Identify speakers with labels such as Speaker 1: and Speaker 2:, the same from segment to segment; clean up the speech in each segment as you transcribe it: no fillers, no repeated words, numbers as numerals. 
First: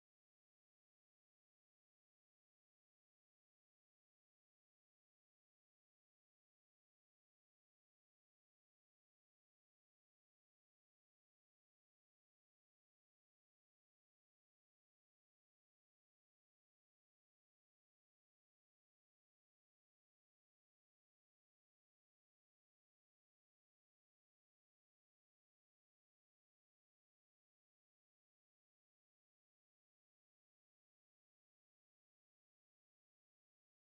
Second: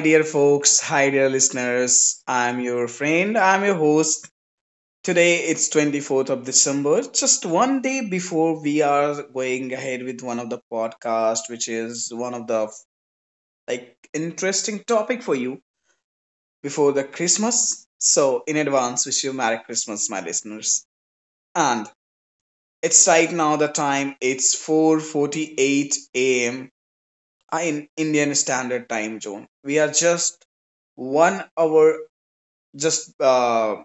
Speaker 1: dear folks. Hi, dear listeners. I'm your friend. I'm your host. Today it's 24th of December, just one day before we are going ahead with one of the podcast, which is one of the like interesting topic for you before the Christmas. So in advance, wish you Merry Christmas, my listeners. And it's right now the time. It's 4:48 a.m. in Indian Standard Time Zone. We are just 1 hour just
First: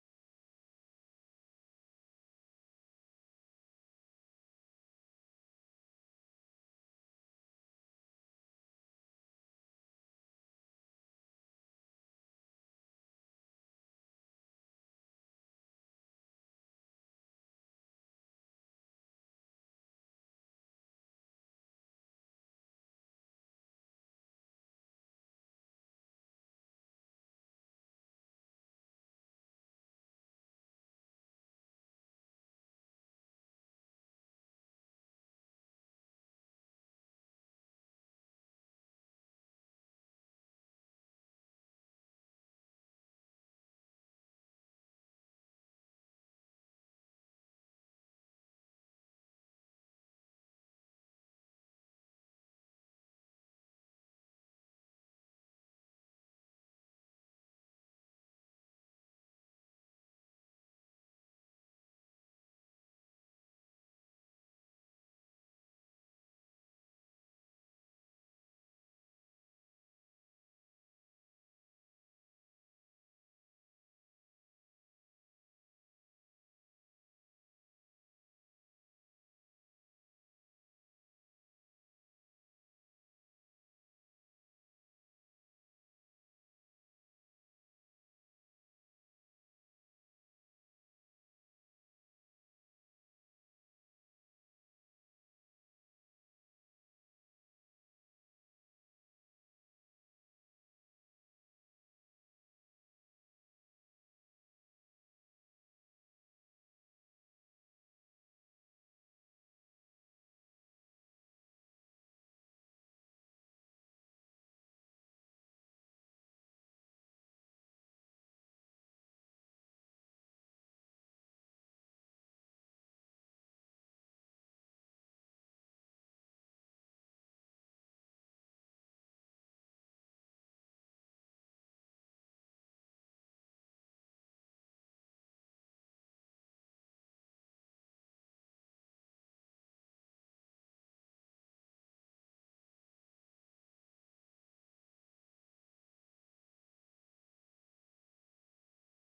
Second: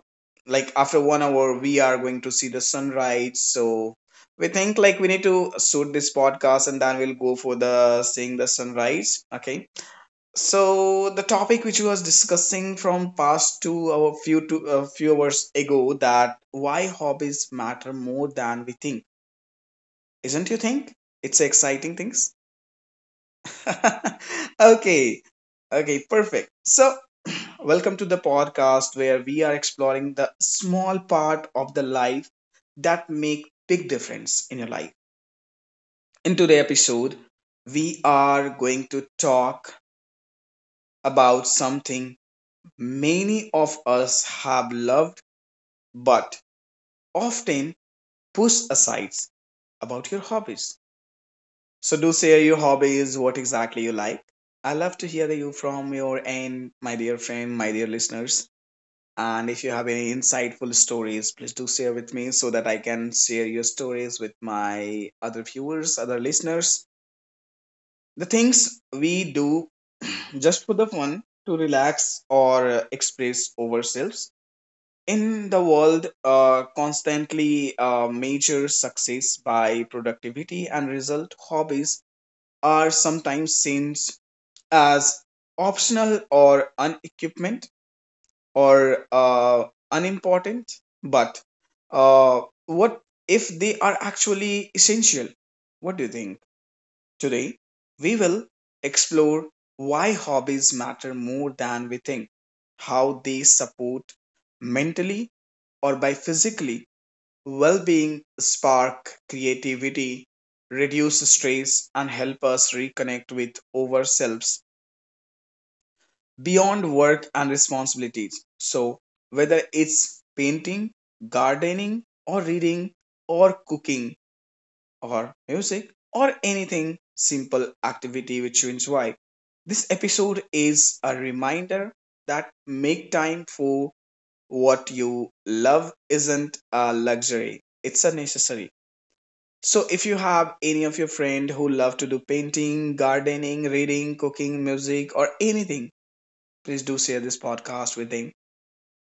Speaker 1: like after 1 hour we are going to see the sunrise, so we think like we need to shoot this podcast and then we'll go for the seeing the sunrise. Okay, so the topic which we was discussing from past two our few two a few hours ago, that why hobbies matter more than we think. Isn't you think it's exciting things? Okay. Okay, perfect. So, welcome to the podcast where we are exploring the small part of the life that make big difference in your life. In today's episode, we are going to talk about something many of us have loved but often push aside, about your hobbies. So do share your hobbies, what exactly you like. I love to hear you from your end, my dear friend, my dear listeners. And if you have any insightful stories, please do share with me so that I can share your stories with my other viewers, other listeners. The things we do just for the fun to relax or express ourselves in the world, constantly measure success by productivity and result. Hobbies are sometimes seen as optional or unequipment, or unimportant, but uh, what if they are actually essential? What do you think? Today we will explore why hobbies matter more than we think, how they support mentally or by physically well-being, spark creativity, reduce stress, and help us reconnect with ourselves beyond work and responsibilities. So, whether it's painting, gardening, or reading, or cooking, or music, or anything simple activity which you enjoy, this episode is a reminder that make time for what you love isn't a luxury, it's a necessary. So, if you have any of your friend who love to do painting, gardening, reading, cooking, music, or anything, please do share this podcast with them,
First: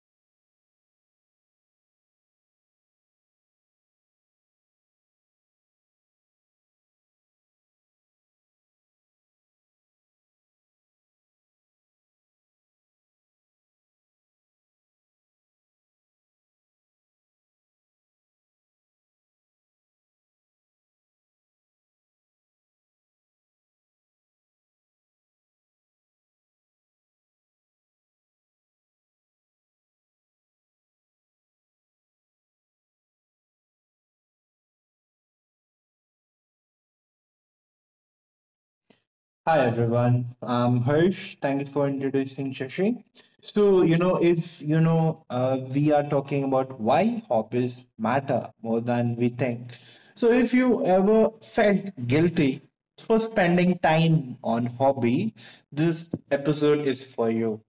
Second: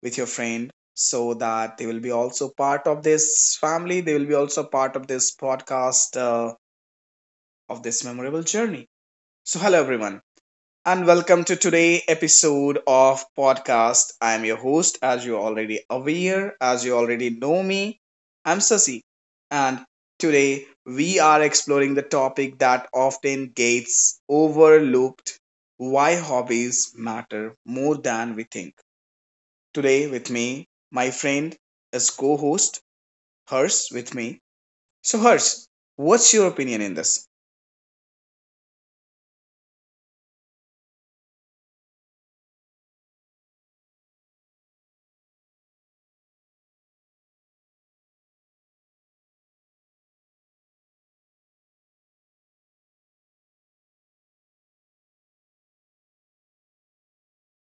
Speaker 1: with your friend, so that they will be also part of this family. They will be also part of this podcast, of this memorable journey. So, hello everyone, and welcome to today episode of podcast. I'm your host, as you already aware, as you already know me. I'm Sasi, and today we are exploring the topic that often gets overlooked: why hobbies matter more than we think. Today, with me, my friend is co-host Hers with me. So, Hers, what's your opinion in this?
Speaker 2: Hi everyone, I'm Harsh. Thank you for introducing Shashi. So, you know, if you know, we are talking about why hobbies matter more than we think. So, if you ever felt guilty for spending time on hobby, this episode is for you.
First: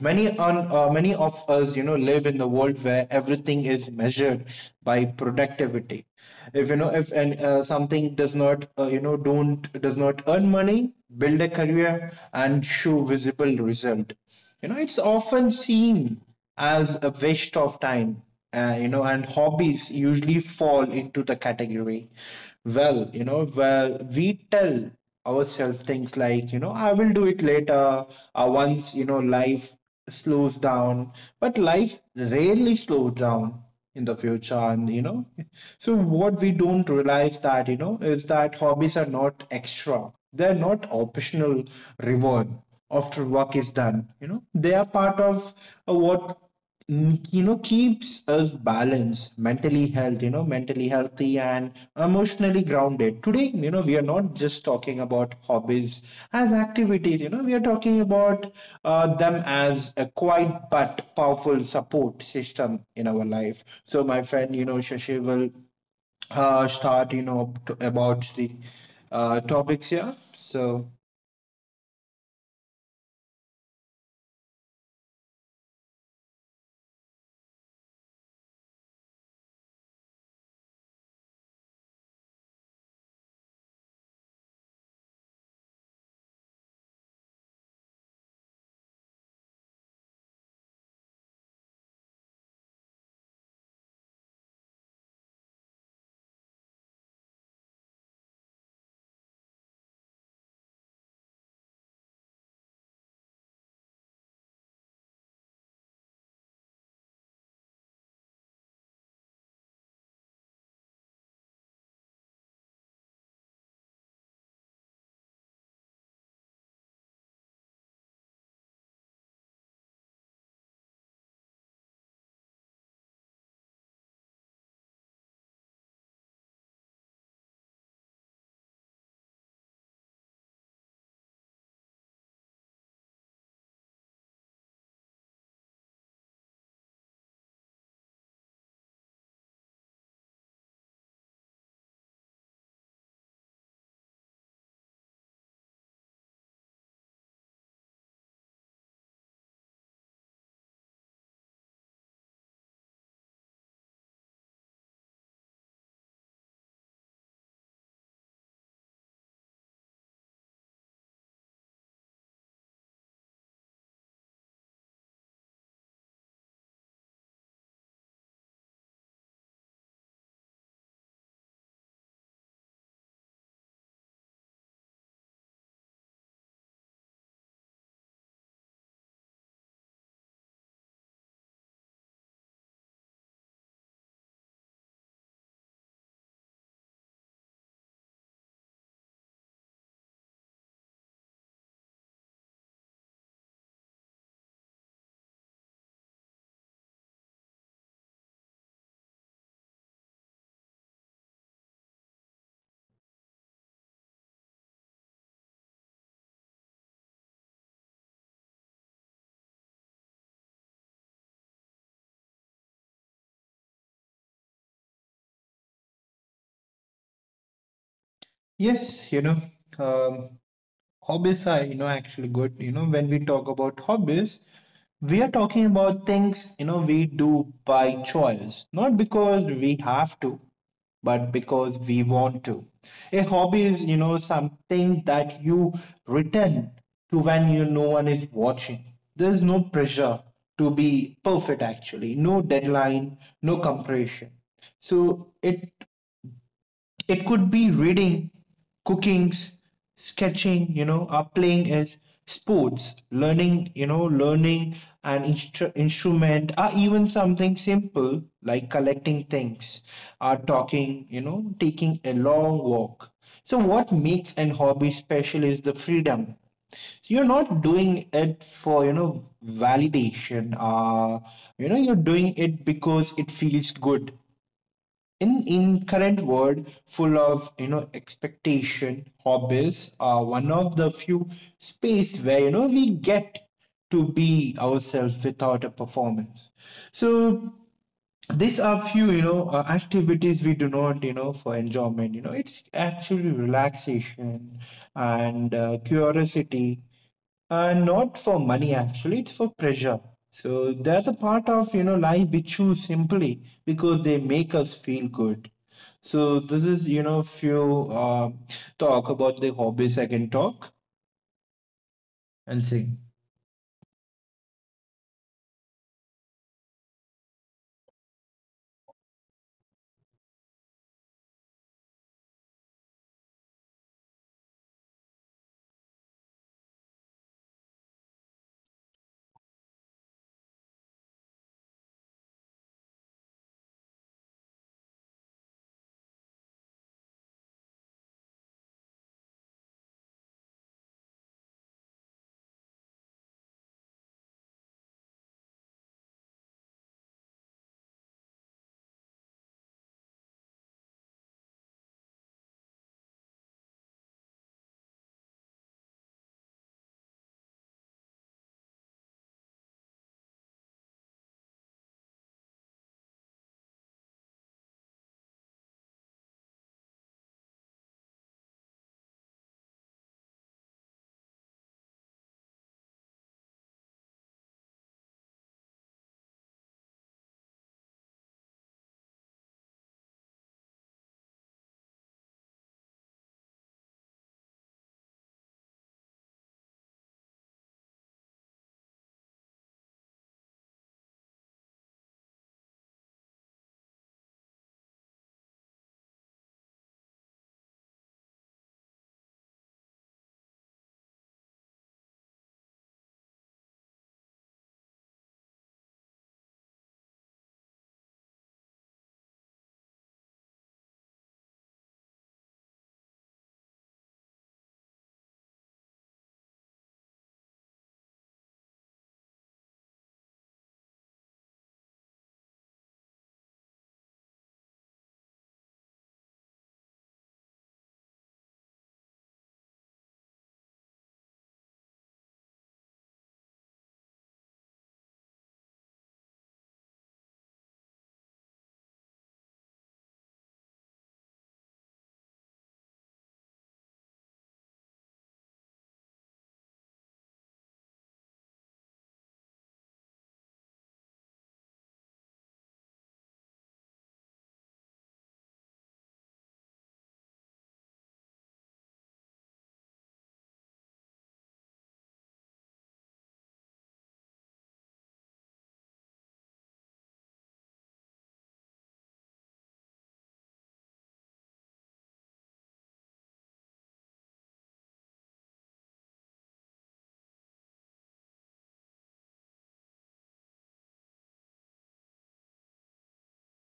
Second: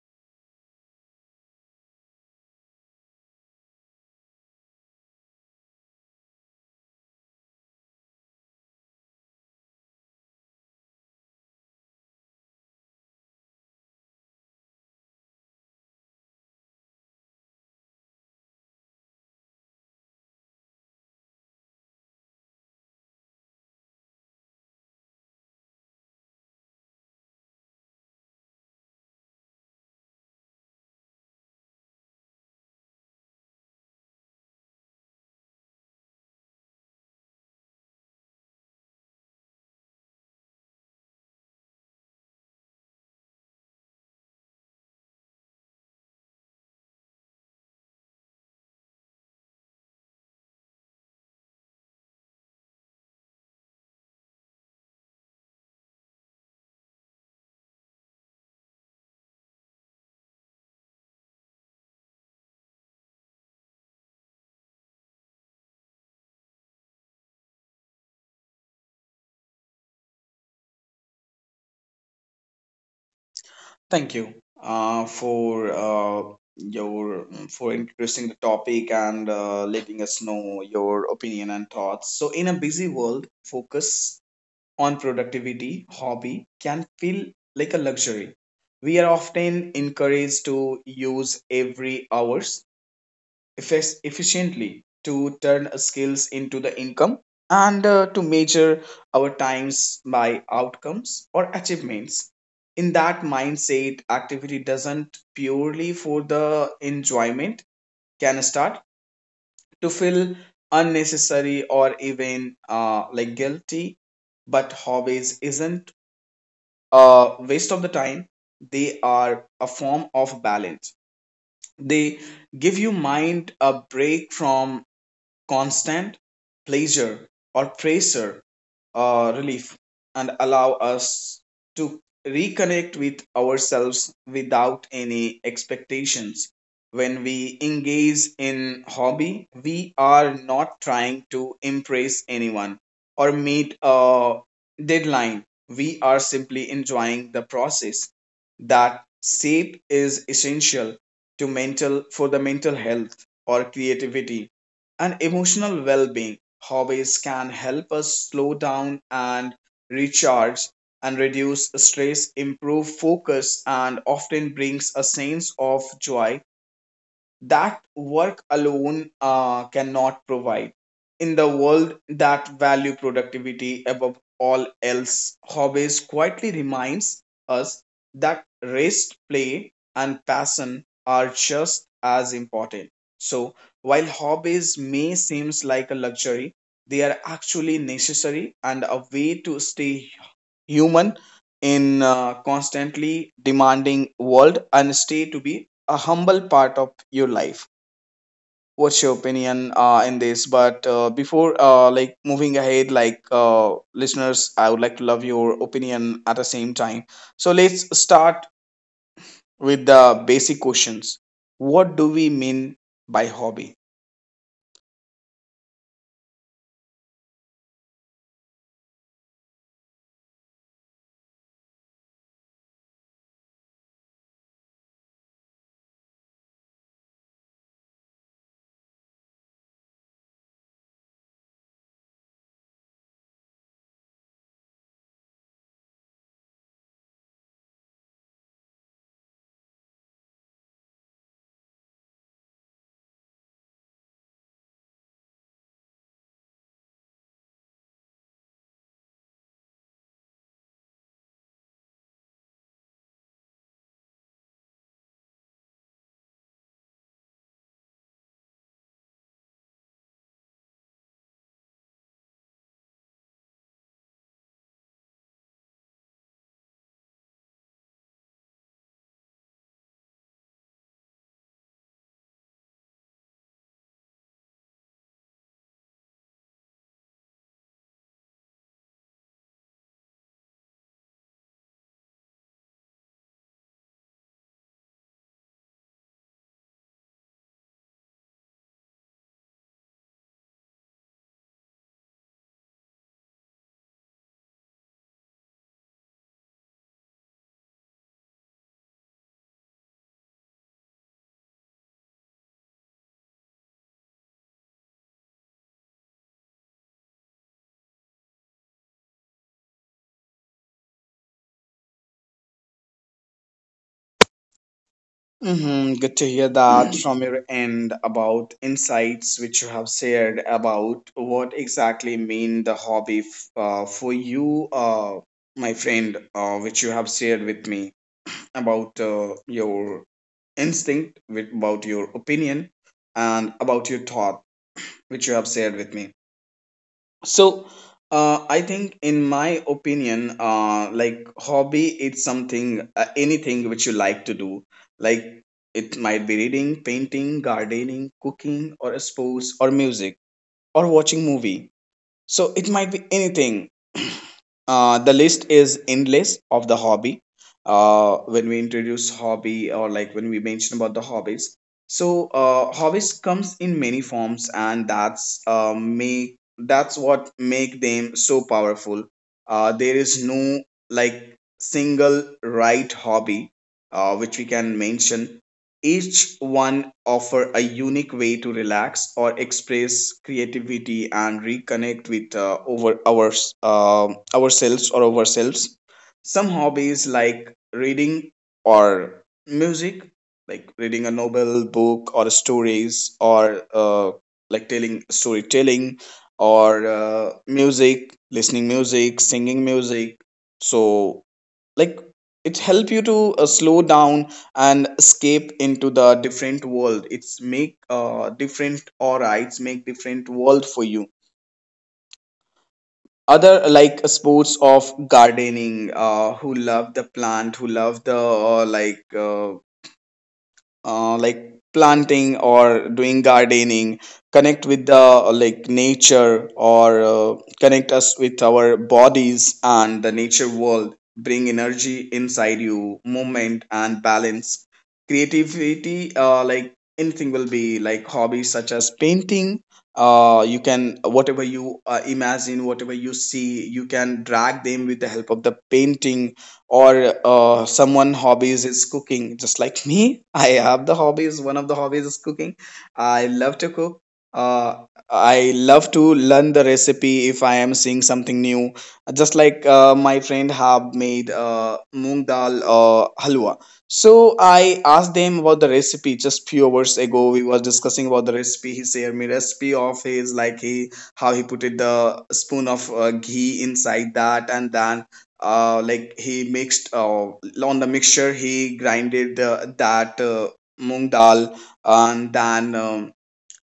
Speaker 2: Many of us live in the world where everything is measured by productivity. If you know if and uh, something does not you know don't does not earn money, build a career, and show visible result, it's often seen as a waste of time. And hobbies usually fall into the category. Well, we tell ourselves things like, I will do it later, once, life slows down, but life rarely slows down in the future. And you know So what we don't realize that you know is that hobbies are not extra, they're not optional reward after work is done. They are part of what, keeps us balanced, mentally healthy and emotionally grounded. Today, we are not just talking about hobbies as activities. We are talking about them as a quiet but powerful support system in our life. So my friend, Shashi, will start, about the topics here. So,
Speaker 1: Thank you for your for introducing the topic and letting us know your opinion and thoughts. So, in a busy world, focus on productivity, hobby can feel like a luxury. We are often encouraged to use every hours effects efficiently, to turn skills into the income, and to measure our times by outcomes or achievements. In that mindset, activity doesn't purely for the enjoyment can start to feel unnecessary, or even like guilty. But hobbies isn't a waste of the time. They are a form of balance. They give you mind a break from constant pleasure or pressure, relief, and allow us to reconnect with ourselves without any expectations. When we engage in hobby, we are not trying to impress anyone or meet a deadline. We are simply enjoying the process. That shape is essential to mental for the mental health or creativity and emotional well-being. Hobbies can help us slow down and recharge and reduce stress, improve focus, and often brings a sense of joy that work alone cannot provide. In the world that value productivity above all else, hobbies quietly reminds us that rest, play, and passion are just as important. So, while hobbies may seem like a luxury, they are actually necessary and a way to stay human in a constantly demanding world, and stay to be a humble part of your life. What's your opinion in this? But before like moving ahead, like listeners, I would like to love your opinion at the same time. So let's start with the basic questions. What do we mean by hobby?
Speaker 2: yes, um, hobbies are, actually good. When we talk about hobbies, we are talking about things, we do by choice, not because we have to, but because we want to. A hobby is, something that you return to when you no one is watching. There's no pressure to be perfect, actually no deadline, no compression. So it could be reading, cooking, sketching, or playing as sports, learning, learning an instrument, or even something simple like collecting things, or taking a long walk. So, what makes an hobby special is the freedom. You're not doing it for, validation. You're doing it because it feels good. In current world full of, expectation, hobbies are one of the few space where, we get to be ourselves without a performance. So these are few, activities we do, not for enjoyment. It's actually relaxation and curiosity, not for money, actually, it's for pressure. So they're the part of, life we choose simply because they make us feel good. So this is, if you talk about the hobbies, I can talk and sing.
Speaker 1: Hmm. Good to hear that from your end, about insights which you have shared about what exactly mean the hobby for you, my friend, which you have shared with me about your instinct, with, about your opinion, and about your thought, which you have shared with me. So, I think, in my opinion, like hobby, it's something, anything which you like to do. Like it might be reading, painting, gardening, cooking, or sports, or music, or watching movie. So it might be anything. The list is endless of the hobby. When we introduce hobby, or like when we mention about the hobbies, so hobbies comes in many forms, and that's what make them so powerful. There is no like single right hobby which we can mention. Each one offer a unique way to relax or express creativity and reconnect with over our ourselves or ourselves. Some hobbies like reading or music, like reading a novel, book, or stories, or like telling storytelling, or music, listening music, singing music. So like it help you to slow down and escape into the different world. It's make different aura, it's make different world for you. Other like sports of gardening, who love the plant, who love the like planting or doing gardening, connect with the like nature, or connect us with our bodies and the nature world, bring energy inside you, movement and balance. Creativity, like anything will be like hobbies, such as painting. You can whatever you imagine, whatever you see, you can drag them with the help of the painting. Or someone hobbies is cooking, just like me. I have the hobbies. One of the hobbies is cooking. I love to cook. uh, I love to learn the recipe if I am seeing something new. Just like my friend have made moong dal halwa. So I asked them about the recipe. Just few hours ago we was discussing about the recipe. He shared me recipe of his, like he how he put it the spoon of ghee inside that, and then like he mixed on the mixture, he grinded that moong dal, and then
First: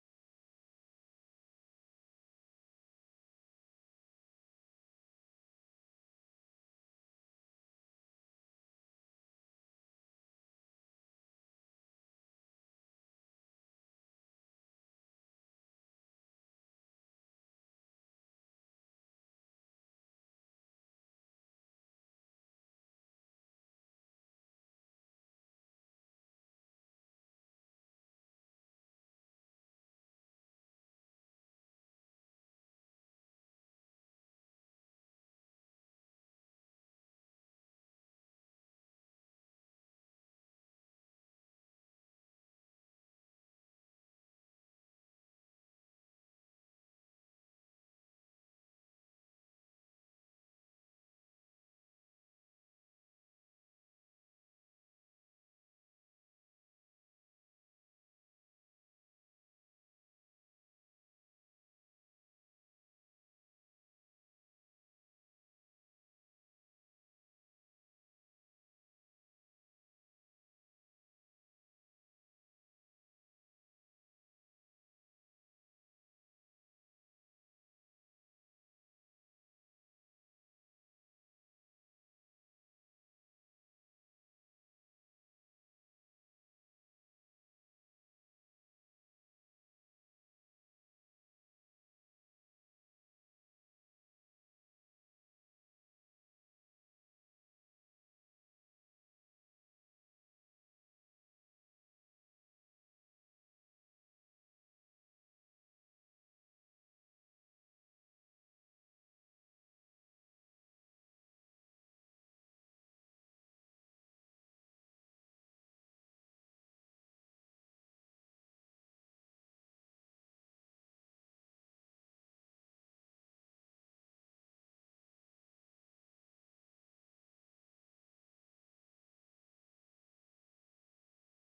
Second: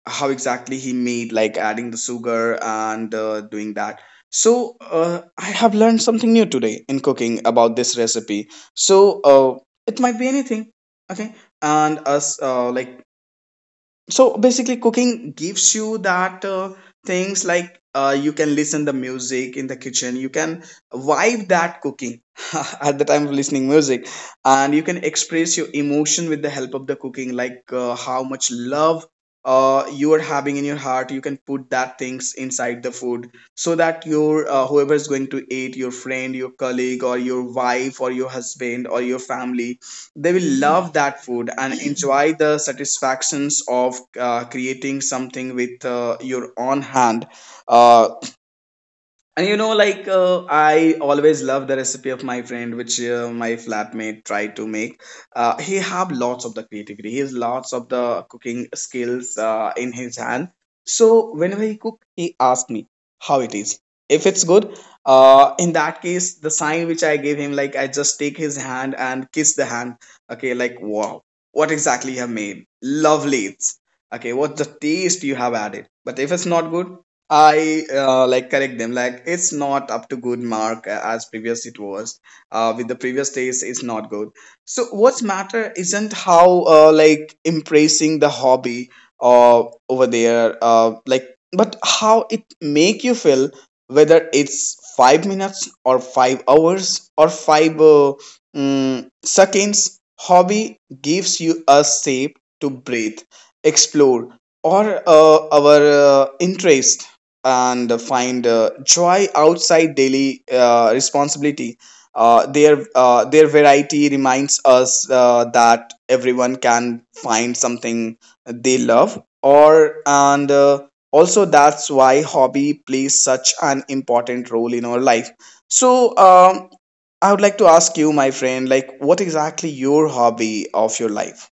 Speaker 1: how exactly he made, like adding the sugar and doing that. So I have learned something new today in cooking about this recipe. So it might be anything, okay. And us, like, so basically cooking gives you that things, like you can listen the music in the kitchen, you can vibe that cooking at the time of listening music. And you can express your emotion with the help of the cooking, like how much love you are having in your heart, you can put that things inside the food, so that your whoever is going to eat, your friend, your colleague, or your wife or your husband or your family, they will love that food and enjoy the satisfactions of creating something with your own hand. uh, and you know, like I always love the recipe of my friend, which my flatmate tried to make. He have lots of the creativity. He has lots of the cooking skills in his hand. So whenever he cook, he asked me how it is. If it's good, in that case, the sign which I gave him, like I just take his hand and kiss the hand. Okay, like wow, what exactly you have made? Lovely. It's okay. What the taste you have added. But if it's not good, I like correct them, like it's not up to good mark as previous it was, with the previous days it's not good. So what's matter isn't how like embracing the hobby uh, over there, like but how it make you feel. Whether it's 5 minutes or 5 hours or five seconds, hobby gives you a shape to breathe, explore, or our interest, and find joy outside daily responsibility. Their variety reminds us that everyone can find something they love, or and also that's why hobby plays such an important role in our life. So I would like to ask you, my friend, like what exactly your hobby of your life?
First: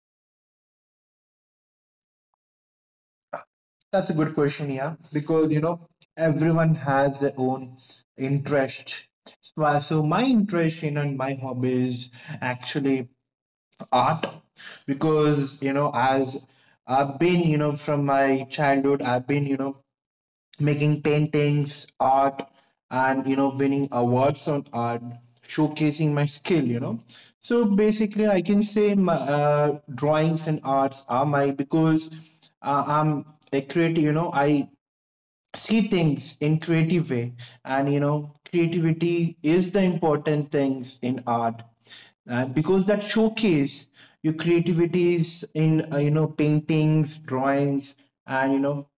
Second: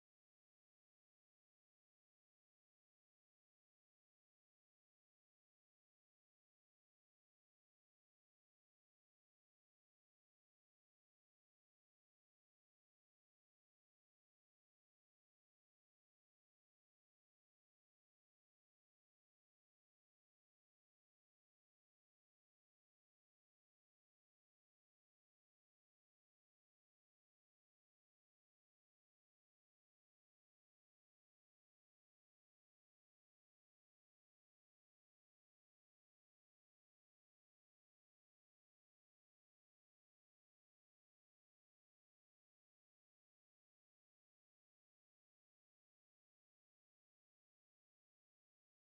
Speaker 2: That's a good question, yeah, because, everyone has their own interest. So my interest, and my hobby is actually art, because as I've been, from my childhood, I've been, making paintings, art, and, winning awards on art, showcasing my skill. So basically, I can say my drawings and arts are my, because I'm a creative, I see things in creative way. And, creativity is the important things in art, and because that showcase your creativities in, paintings, drawings. And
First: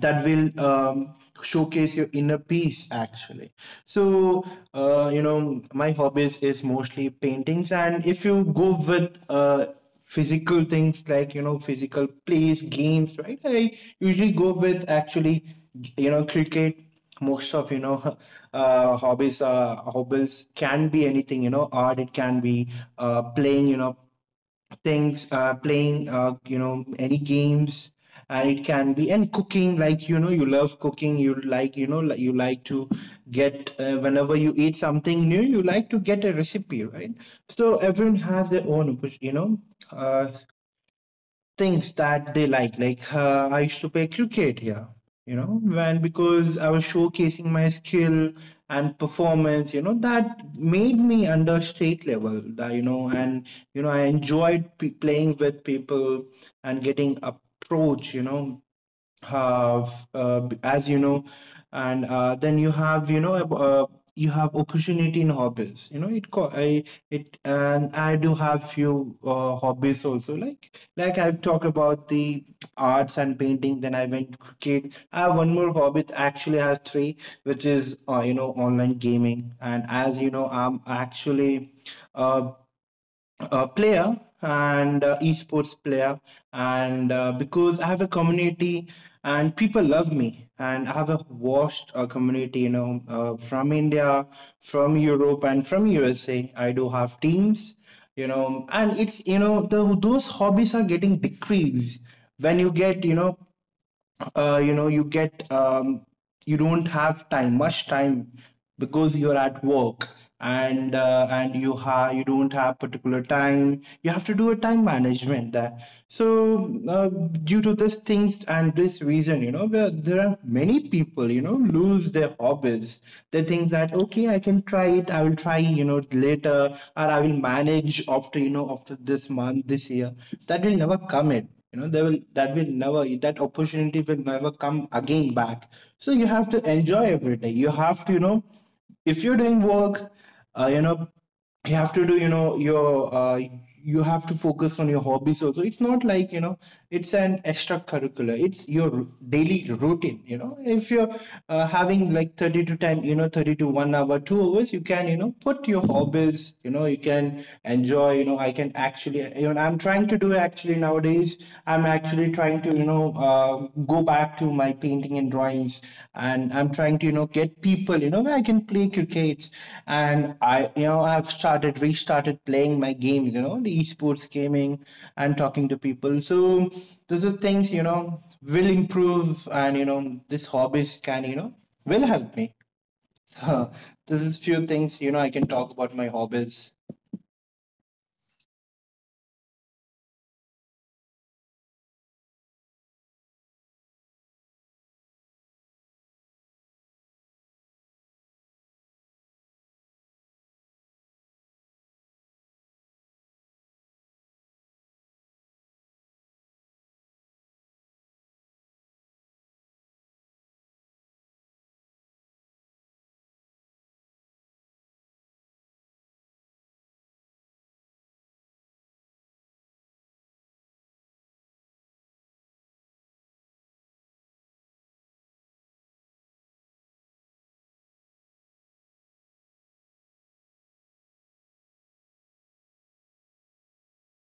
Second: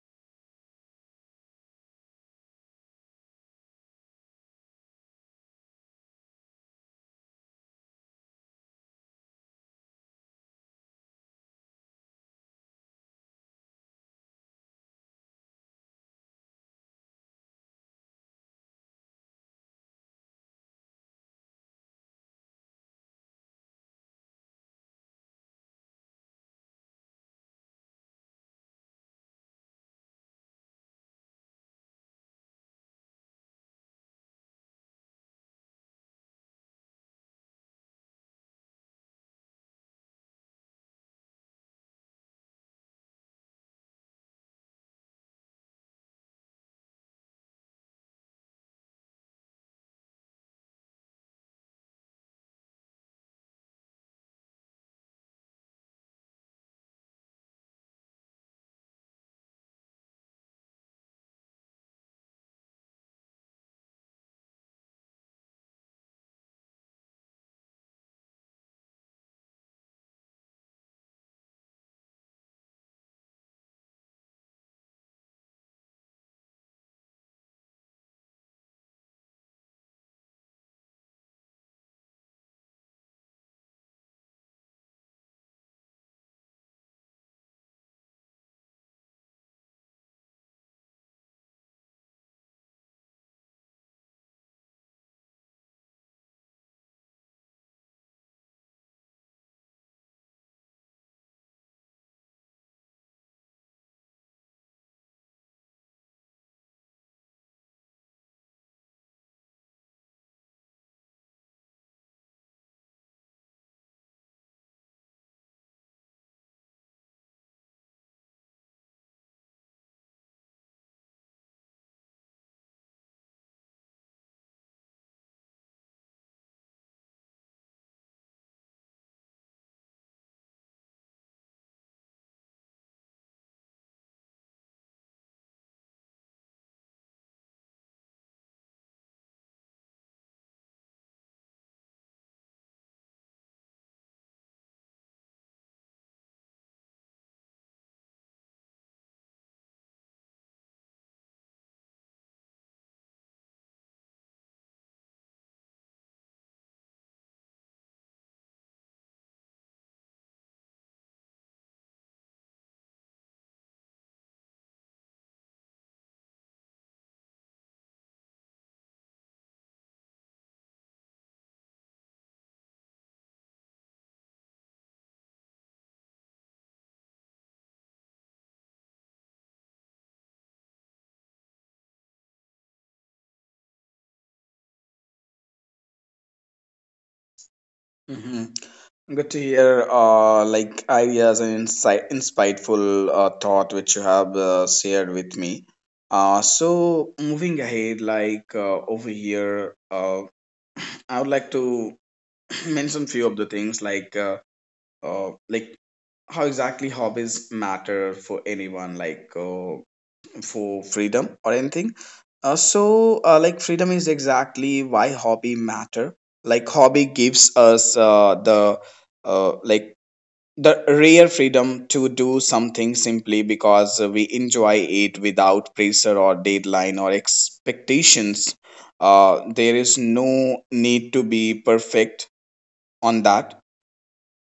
Speaker 2: that will, showcase your inner peace actually. So, my hobbies is mostly paintings. And if you go with, physical things, like, physical plays games, right, I usually go with, actually, cricket, most of, hobbies can be anything, art. It can be playing, you know things playing, any games. And it can be, and cooking, like, you love cooking, you like, like you like to get, whenever you eat something new, you like to get a recipe, right? So everyone has their own, uh, things that they like. Like, I used to play cricket here, and because I was showcasing my skill and performance, that made me under state level. That, I enjoyed playing with people and getting approach, have, as you know and then you have opportunity in hobbies, it and I do have few hobbies also, like, I've talked about the arts and painting, then I went cricket, I have one more hobby, actually, I have three, which is, online gaming. And as you know, I'm actually, uh, a player, and esports player. And because I have a community, and people love me, and I have a vast community, from India, from Europe, and from USA, I do have teams. And it's, those hobbies are getting decreased when you get, you get, you don't have time much time, because you're at work. And you don't have particular time, you have to do a time management there. So, due to this things and this reason, there are many people, lose their hobbies. They think that, okay, I can try it, I will try, later, or I will manage after, after this month, this year. That will never come in, you know they will that will never that opportunity will never come again back. So you have to enjoy every day. You have to, if you're doing work, uh, you know you have to do, you have to focus on your hobbies also. It's not like, it's an extracurricular, it's your daily routine. If you're having like 30 to time you know 30 to 1 hour, 2 hours, you can, put your hobbies, you can enjoy. You know I can actually you know I'm trying to do, actually, nowadays. I'm actually trying to, go back to my painting and drawings. And I'm trying to, get people, where I can play cricket. And I you know I've started restarted playing my game, the esports gaming, and talking to people. So those are things, will improve. And, this hobbies, can you know will help me. So this is few things, I can talk about my hobbies.
Speaker 1: Good to hear, like ideas and insightful thought which you have shared with me. So moving ahead, over here, I would like to mention few of the things like how exactly hobbies matter for anyone, for freedom or anything. So like freedom is exactly why hobby matter. Like hobby gives us the uh, like the rare freedom to do something simply because we enjoy it without pressure or deadline or expectations. There is no need to be perfect on that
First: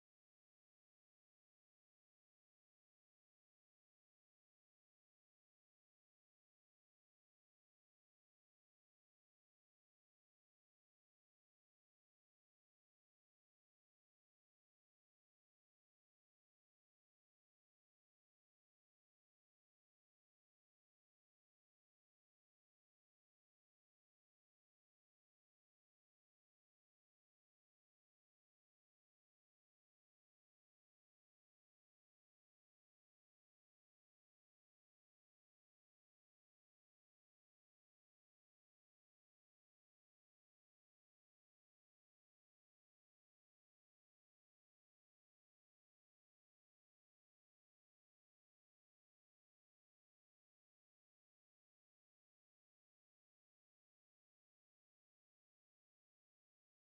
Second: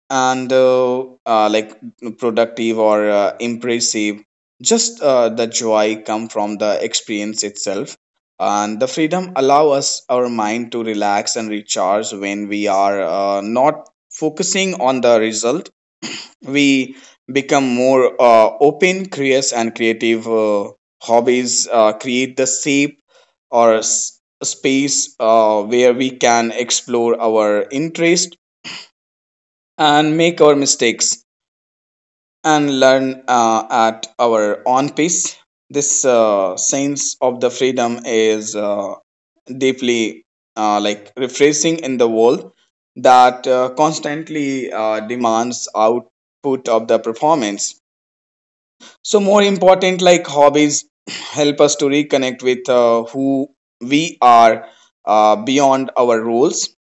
Speaker 1: and productive or impressive. Just the joy come from the experience itself. And the freedom allow us our mind to relax and recharge when we are not focusing on the result we become more open, curious, and creative. Hobbies create the shape or space where we can explore our interest and make our mistakes and learn at our own pace. This sense of the freedom is deeply refreshing in the world that constantly demands output of the performance. So more important, like hobbies help us to reconnect with who we are beyond our roles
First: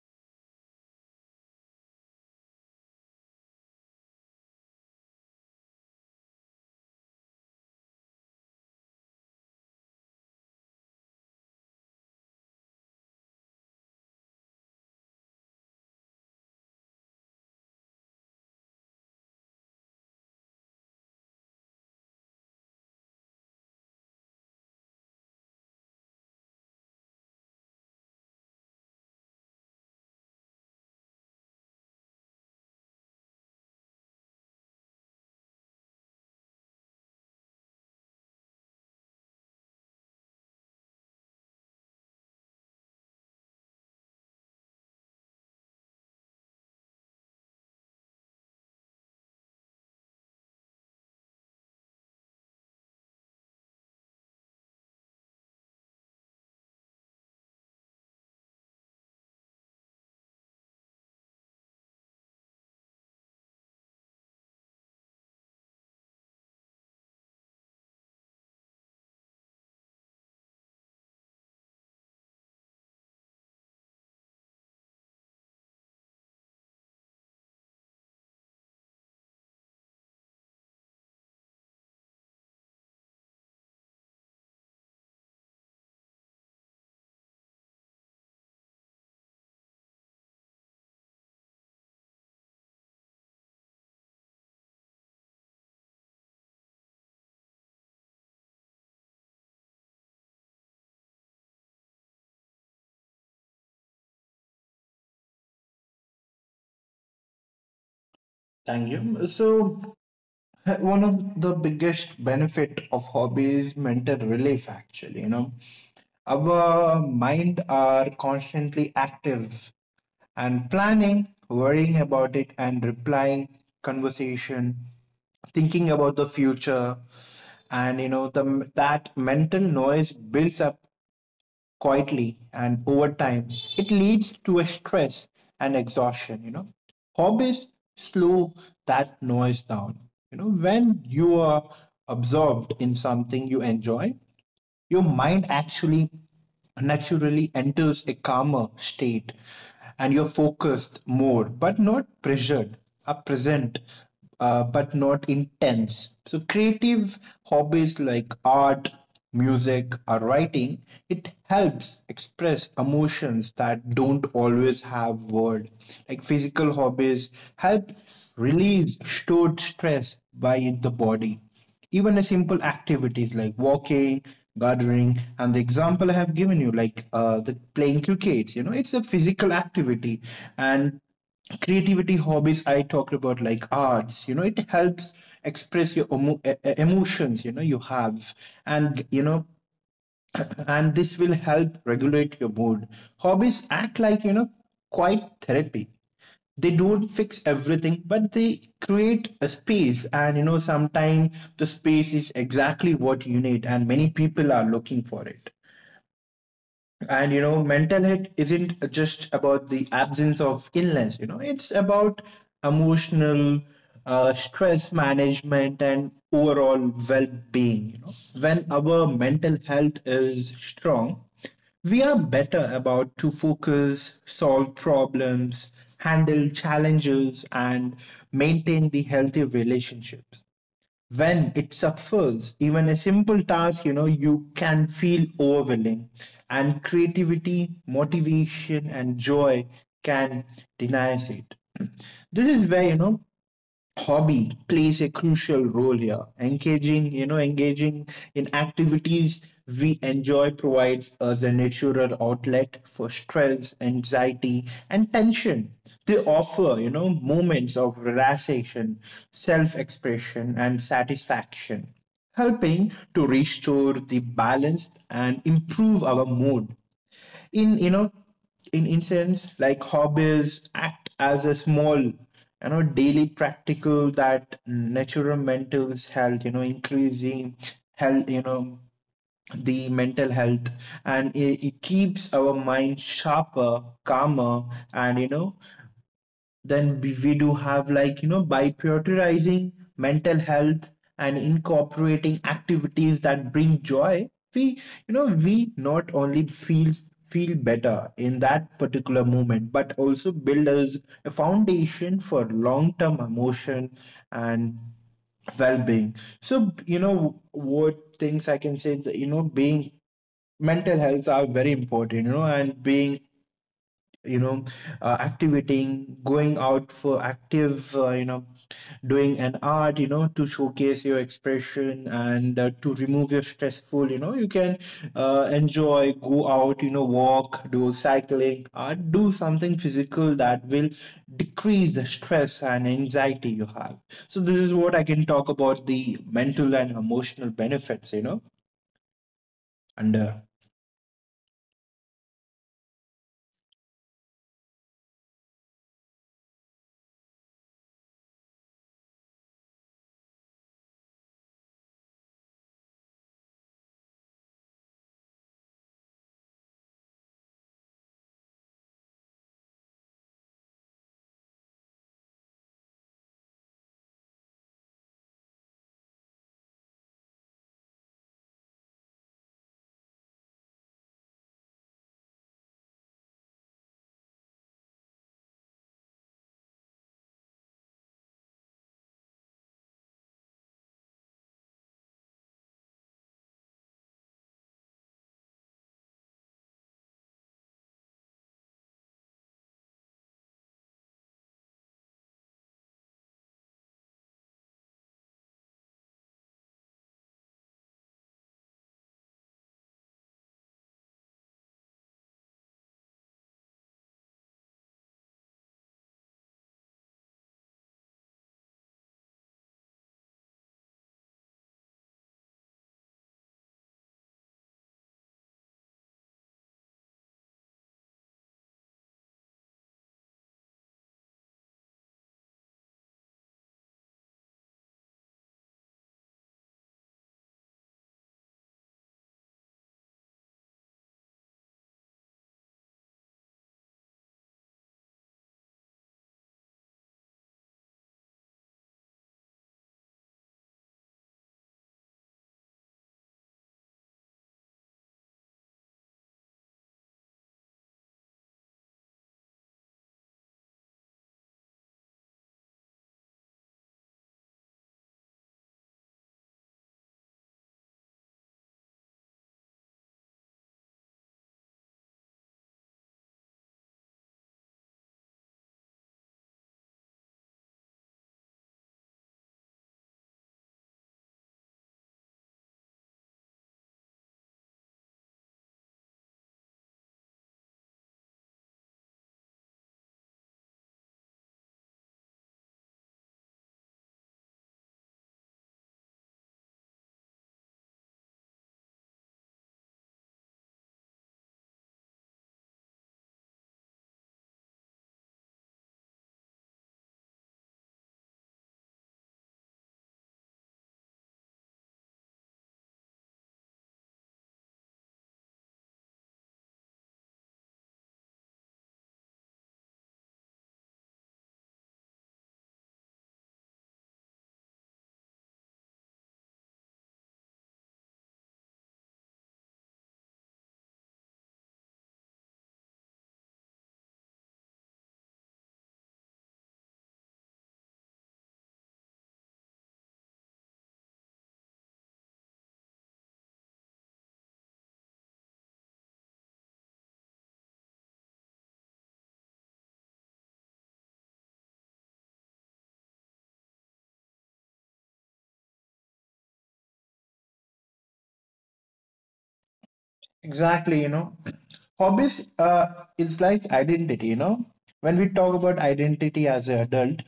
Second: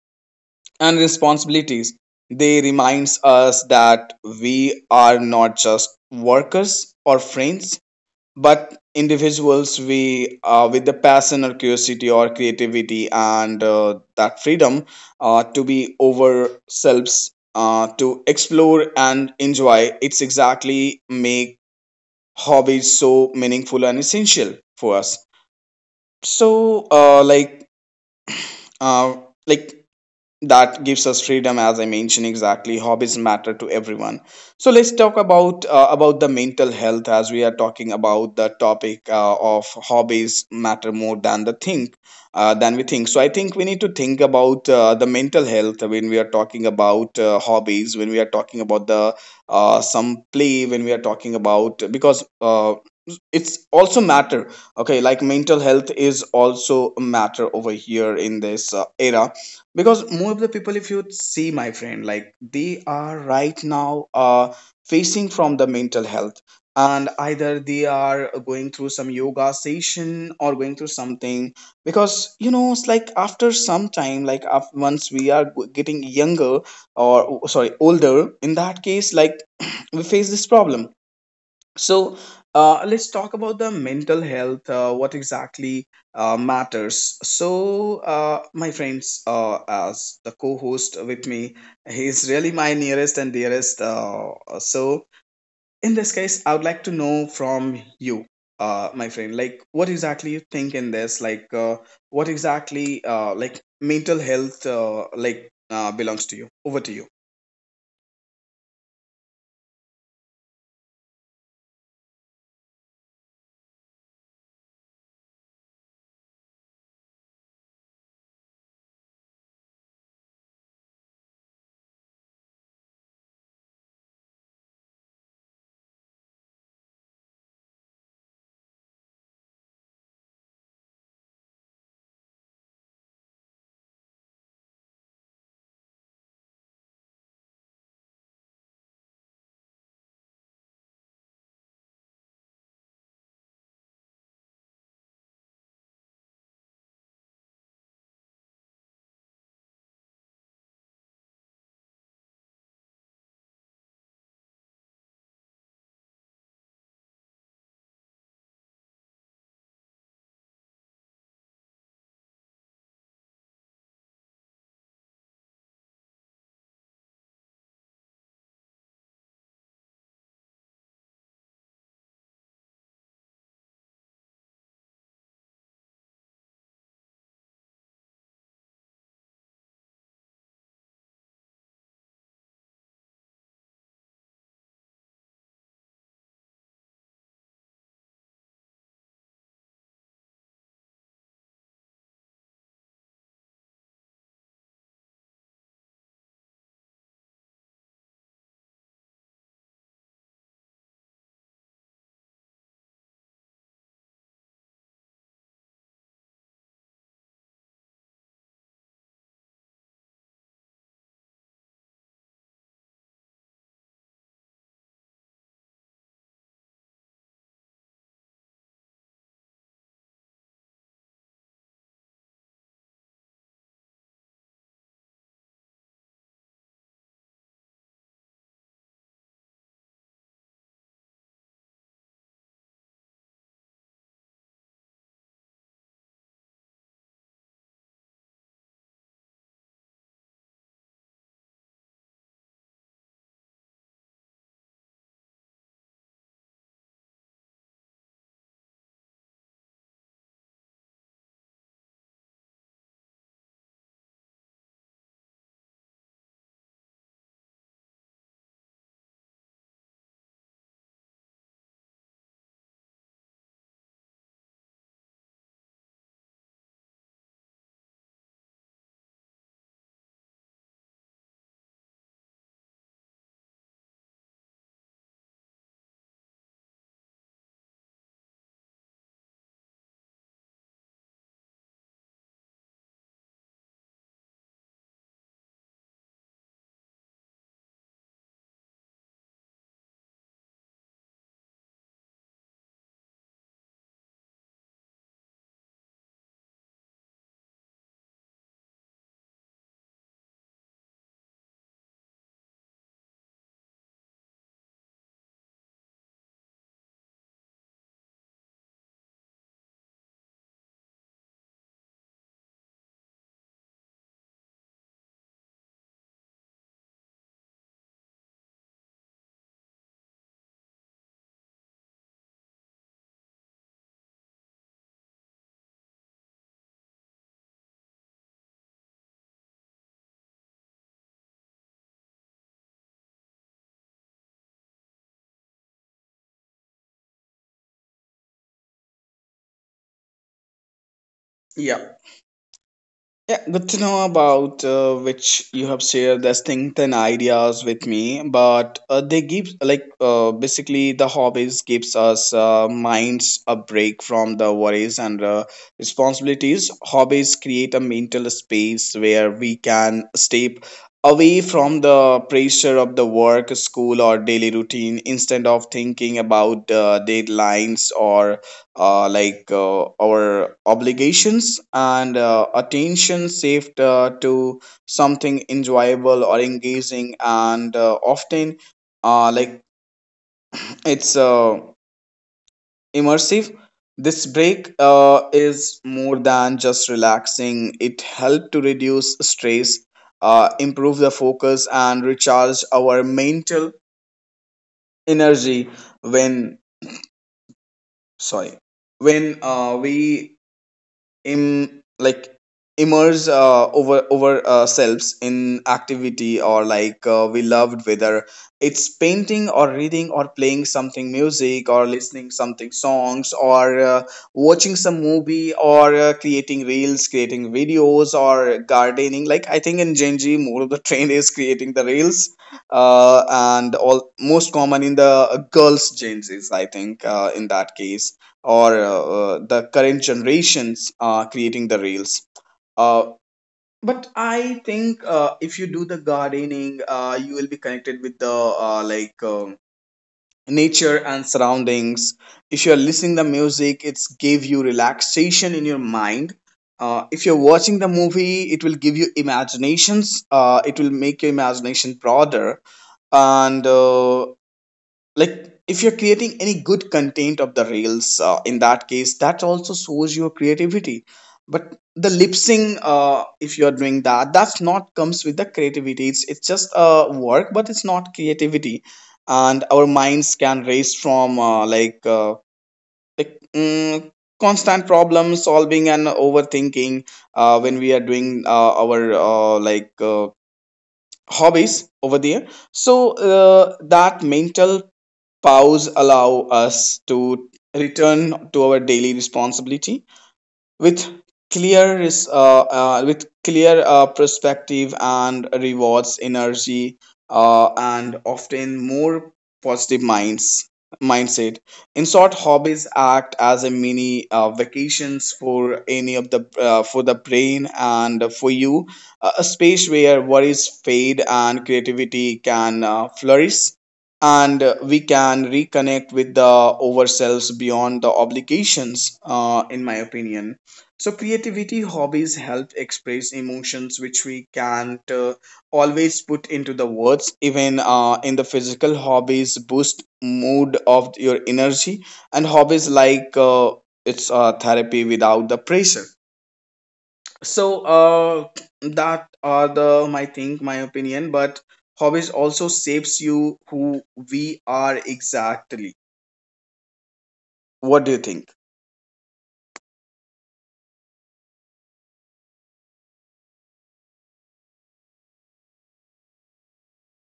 Speaker 1: and responsibilities. They reminds us that we are not just workers or friends, but individuals we with the passion or curiosity or creativity and that freedom to be ourselves, to explore and enjoy. It's exactly make hobby is so meaningful and essential for us. So uh, like uh, like that gives us freedom as I mentioned exactly hobbies matter to everyone. So let's talk about the mental health as we are talking about the topic of hobbies matter more than the think than we think. So I think we need to think about the mental health when we are talking about hobbies, when we are talking about the some play, when we are talking about because it's also matter. Okay, like mental health is also a matter over here in this era because more of the people, if you see my friend, like they are right now facing from the mental health and either they are going through some yoga session or going through something because you know it's like after some time like af once we are getting younger or oh, sorry, older in that case, like we face this problem. So let's talk about the mental health, what exactly matters. So, my friends, as the co host with me, he's really my nearest and dearest. So, in this case, I would like to know from you. My friend, like, what exactly you think in this? Like, what exactly, like, mental health, belongs to you? Over to you.
Speaker 2: Thank you. So one of the biggest benefit of hobby is mental relief, actually. Our mind are constantly active, and planning, worrying about it, and replying conversation, thinking about the future, and, you know the that mental noise builds up quietly, and over time it leads to a stress and exhaustion. Hobbies slow that noise down. When you are absorbed in something you enjoy, your mind actually naturally enters a calmer state, and you're focused more, but not pressured, are present, but not intense. So, creative hobbies like art, music, or writing, it helps express emotions that don't always have word. Like physical hobbies help release stored stress by the body. Even a simple activities like walking, gardening, and the example I have given you, like, the playing cricket, it's a physical activity. And creativity hobbies I talked about, like arts, it helps express your emotions, you have. And you know And this will help regulate your mood. Hobbies act like, quite therapy. They don't fix everything, but they create a space. And, sometimes the space is exactly what you need, and many people are looking for it. And, mental health isn't just about the absence of illness, it's about emotional, stress management, and overall well being. When our mental health is strong, we are better about to focus, solve problems, handle challenges, and maintain the healthy relationships. When it suffers, even a simple task, you can feel overwhelming, and creativity, motivation, and joy can deny it. This is where, hobby plays a crucial role here. Engaging in activities we enjoy provides us a natural outlet for stress, anxiety, and tension. They offer, moments of relaxation, self expression, and satisfaction, helping to restore the balance and improve our mood in in instance like hobbies act as a small, daily practical that natural mental health you know increasing health, the mental health. And it keeps our mind sharper, calmer. And then we do have, like, by prioritizing mental health and incorporating activities that bring joy, we, we not only feel better in that particular moment, but also build us a foundation for long-term emotion and well-being. So, what things I can say, that, being mental health are very important, and being you know activating, going out for active, doing an art, to showcase your expression, and to remove your stressful, you can enjoy, go out, walk, do cycling, or do something physical that will decrease the stress and anxiety you have. So this is what I can talk about, the mental and emotional benefits, under.
Speaker 1: Yeah. Yeah, good to know about which you have shared the things and ideas with me. But they give like basically the hobbies gives us minds a break from the worries and responsibilities. Hobbies create a mental space where we can step away from the pressure of the work, school, or daily routine instead of thinking about deadlines or our obligations and attention saved to something enjoyable or engaging and often uh, like it's immersive. This break is more than just relaxing, it helped to reduce stress, improve the focus and recharge our mental energy when, sorry, when we Im like immerse over ourselves in activity or like we loved, whether it's painting or reading or playing something music or listening something songs or watching some movie or creating reels, creating videos or gardening. Like I think in gen Z more of the trend is creating the reels, uh, and all most common in the girls gen Z's I think in that case or the current generations creating the reels. Uh, but I think if you do the gardening, you will be connected with the nature and surroundings. If you are listening the music, it's give you relaxation in your mind. If you're watching the movie, it will give you imaginations. It will make your imagination broader and if you're creating any good content of the reels in that case that also shows your creativity. But the lip sync, if you're doing that, that's not comes with the creativity, it's just work but it's not creativity. And our minds can race from like mm, constant problem solving and overthinking when we are doing our hobbies over there. So that mental pause allow us to return to our daily responsibility with with clear perspective and rewards energy, and often more positive mindset. In short, hobbies act as a mini vacations for any of the for the brain and for you, a space where worries fade and creativity can flourish and we can reconnect with the ourselves beyond the obligations, in my opinion. So, creativity hobbies help express emotions which we can't always put into the words. Even in the physical hobbies, boost mood of your energy, and hobbies like it's therapy without the pressure. So, that are the my think, my opinion. But hobbies also shapes you who we are exactly. What do you think?
Speaker 2: Exactly, hobbies, it's like identity, you know. When we talk about identity as an adult,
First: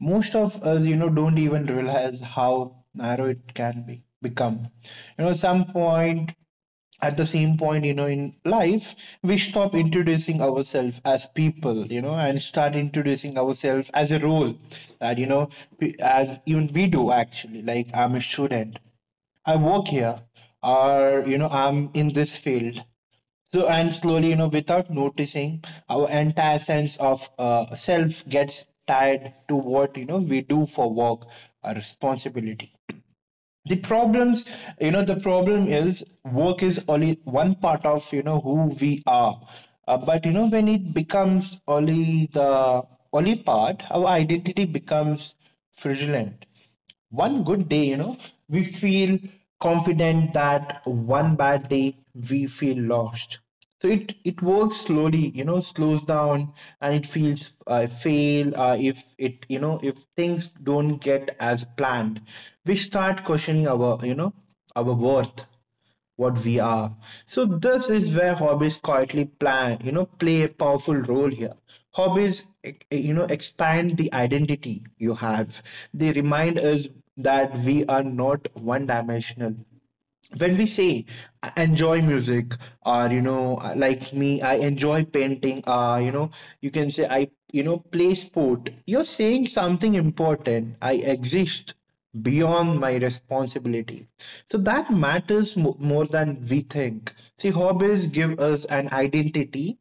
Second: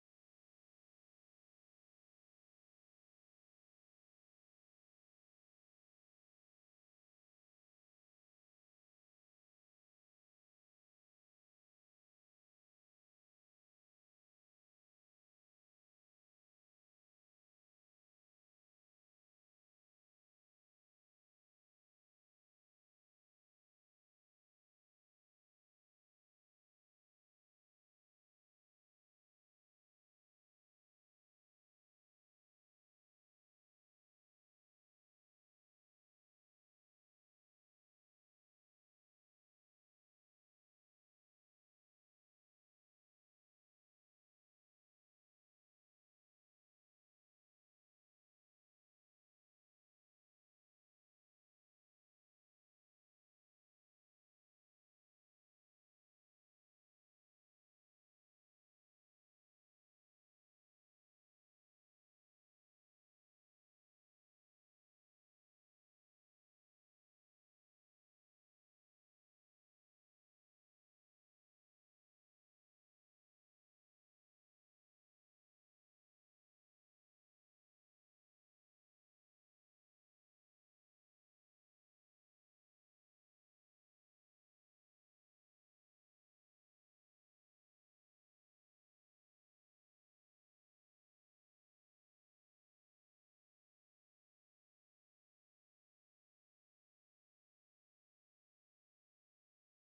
Speaker 2: most of us, don't even realize how narrow it can be become. You know, some point, at the same point, in life, we stop introducing ourselves as people, and start introducing ourselves as a role that, as even we do actually. Like, I'm a student, I work here, or, I'm in this field. So, and slowly, without noticing, our entire sense of self gets tied to what, we do for work, our responsibility. The problem is work is only one part of, who we are. But, when it becomes only the only part, our identity becomes fraudulent. One good day, we feel confident; that one bad day we feel lost. So it works slowly, slows down, and it feels fail if it, if things don't get as planned. We start questioning our our worth, what we are. So this is where hobbies quietly plan, play a powerful role here. Hobbies, expand the identity you have. They remind us that we are not one dimensional. When we say, "I enjoy music, or like me, I enjoy painting," you can say I, play sport, you're saying something important. I exist beyond my responsibility. So that matters more than we think. See, hobbies give us an identity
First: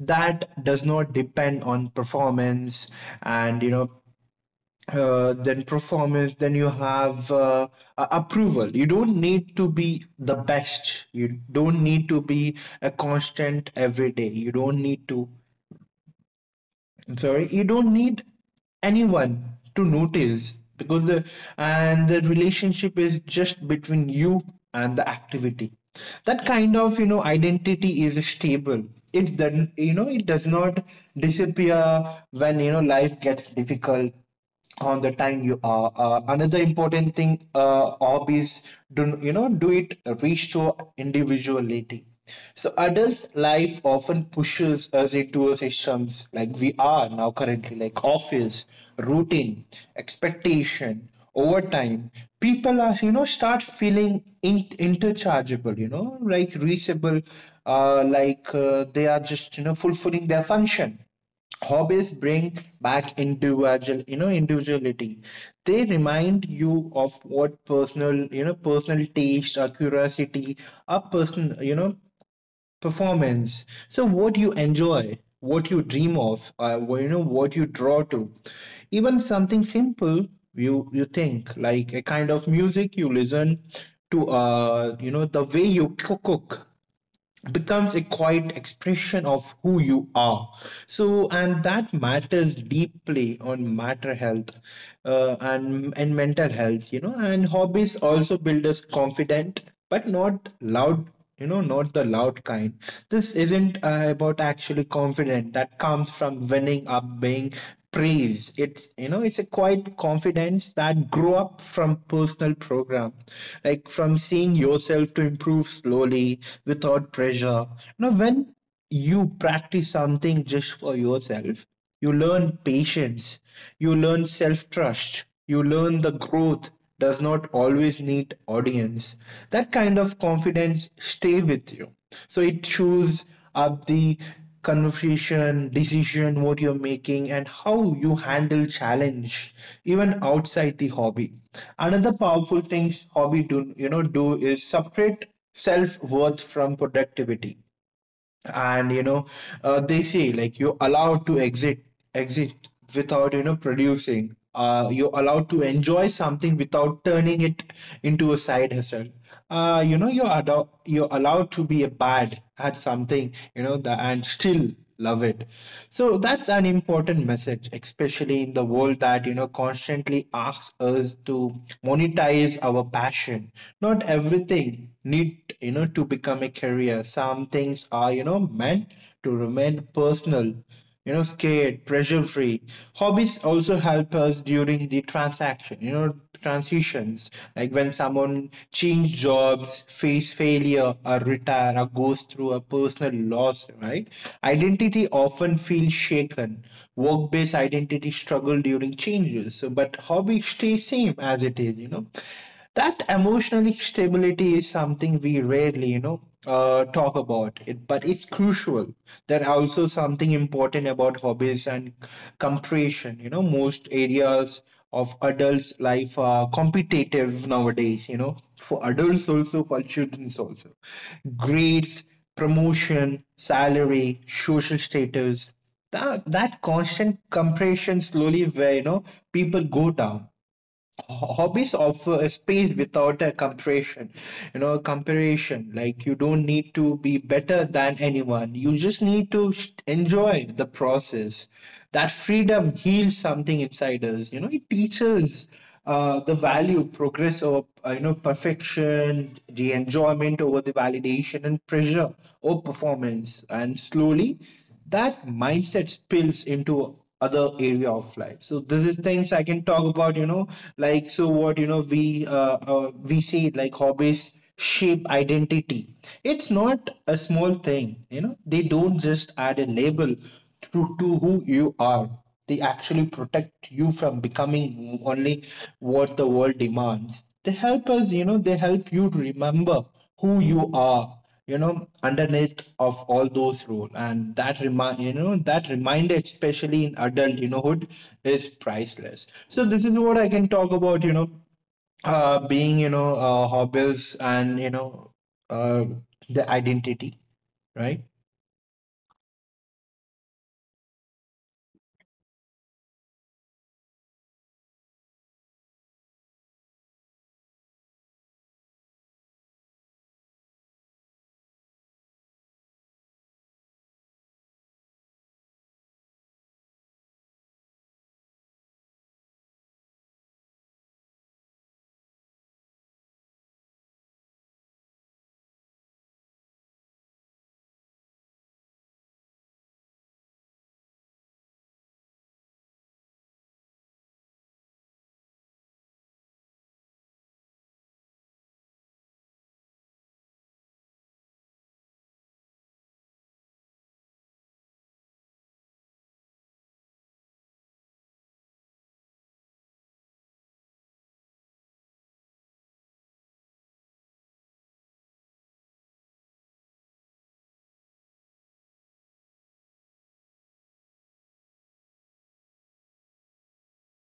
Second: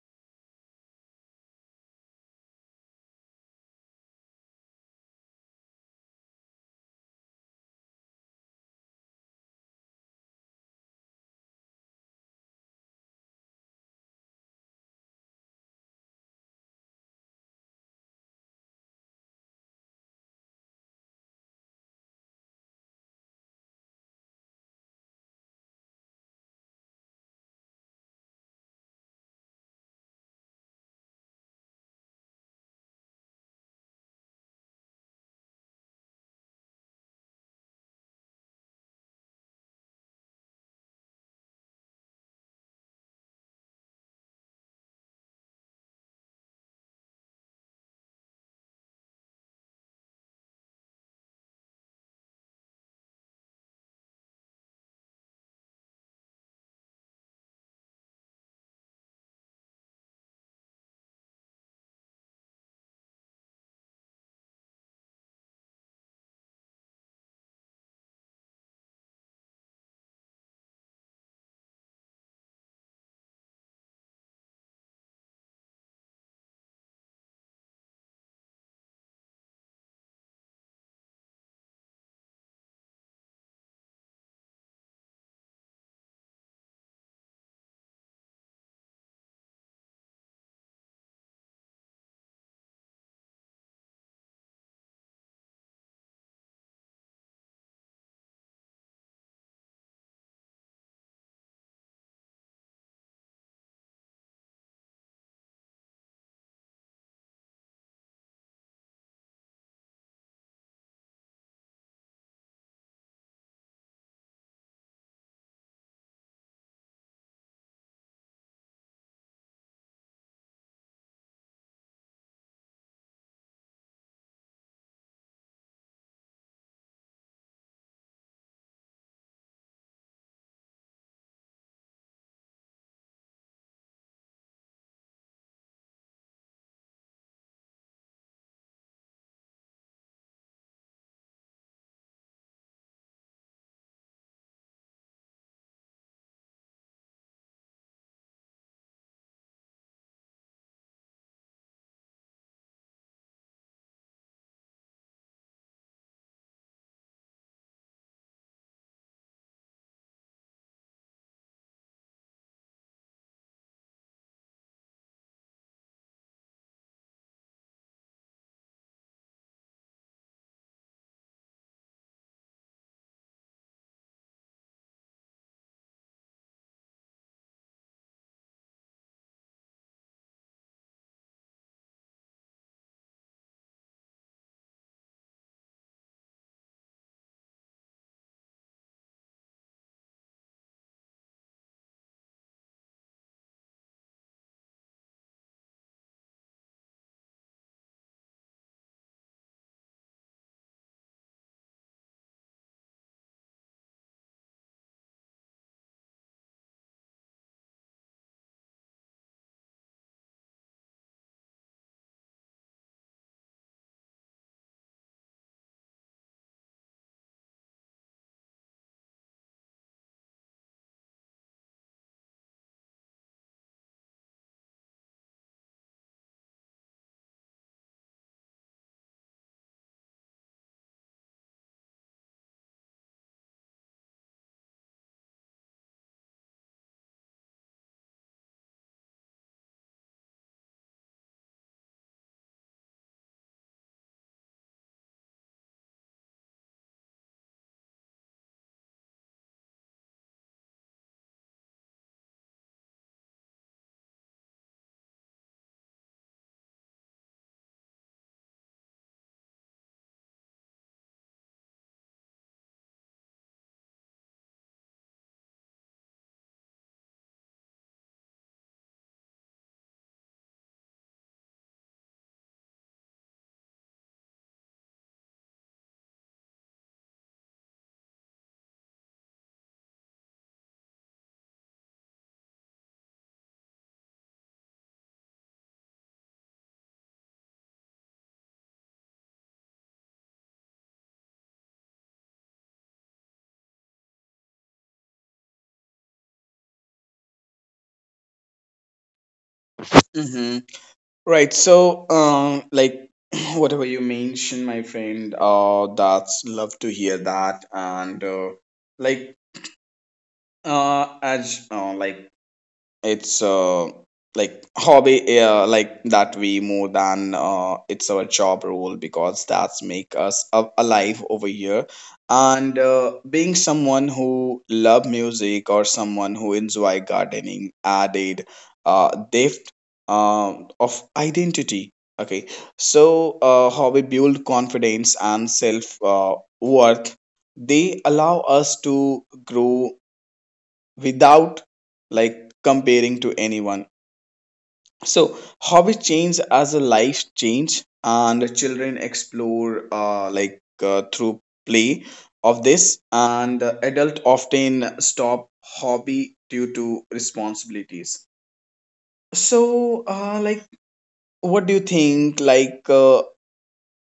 Speaker 2: that does not depend on performance. And, then performance, then you have approval. You don't need to be the best. You don't need to be a constant every day. You don't need to. I'm sorry, you don't need anyone to notice, because the and the relationship is just between you and the activity. That kind of, identity is stable. It's that, it does not disappear when, life gets difficult on the time you are. Another important thing, hobbies do, do it restore individuality. So adults' life often pushes us into systems, like we are now currently, like office, routine, expectation. Over time, people are, start feeling interchangeable, like reachable, they are just, fulfilling their function. Hobbies bring back individual, individuality. They remind you of what personal, personal taste or curiosity, or personal, performance. So what you enjoy, what you dream of, what you draw to, even something simple. You think, like, a kind of music you listen to, the way you cook becomes a quiet expression of who you are. So, and that matters deeply on matter health, and mental health, you know. And hobbies also build us confident, but not loud, not the loud kind. This isn't about actually confident that comes from winning up, being praise. It's, it's a quiet confidence that grew up from personal program, like from seeing yourself to improve slowly, without pressure. Now, when you practice something just for yourself, you learn patience, you learn self trust, you learn the growth does not always need audience. That kind of confidence stay with you. So it shows up the conversation, decision, what you're making, and how you handle challenge, even outside the hobby. Another powerful things hobby do, do is separate self worth from productivity. And, they say, like, you're allowed to exit without, producing. You're allowed to enjoy something without turning it into a side hustle. You're, you're allowed to be a bad at something, and still love it. So that's an important message, especially in the world that, constantly asks us to monetize our passion. Not everything need, to become a career. Some things are, meant to remain personal, scared, pressure free. Hobbies also help us during the transaction, transitions, like when someone change jobs, face failure, or retire, or goes through a personal loss, right? Identity often feels shaken. Work-based identity struggle during changes, so, but hobby stays same as it is, you know. That emotional stability is something we rarely, talk about it, but it's crucial. There are also something important about hobbies and compression, most areas of adults life are competitive nowadays, for adults also, for children also: grades, promotion, salary, social status. That constant compression slowly where, people go down. Hobbies offer a space without a comparison, comparison, like you don't need to be better than anyone, you just need to enjoy the process. That freedom heals something inside us, it teaches the value, progress over, perfection, the enjoyment over the validation, and pressure or performance. And slowly, that mindset spills into other area of life. So this is things I can talk about, like. So what, we, we say, like, hobbies shape identity. It's not a small thing, they don't just add a label to who you are. They actually protect you from becoming only what the world demands. They help us, they help you to remember who you are, underneath of all those rules. And that remind, that reminder, especially in adult, hood, is priceless. So this is what I can talk about, being, hobbies, and, uh the identity, right?
Speaker 1: Right. So, like whatever you mentioned, my friend, that's love to hear that, and like, as like it's hobby that we more than it's our job role because that's make us alive over here and being someone who love music or someone who enjoy gardening added depth of identity. Okay, so hobby build confidence and self worth. They allow us to grow without like comparing to anyone. So hobby change as a life change, and children explore through play of this, and adult often stop hobby due to responsibilities. So like, what do you think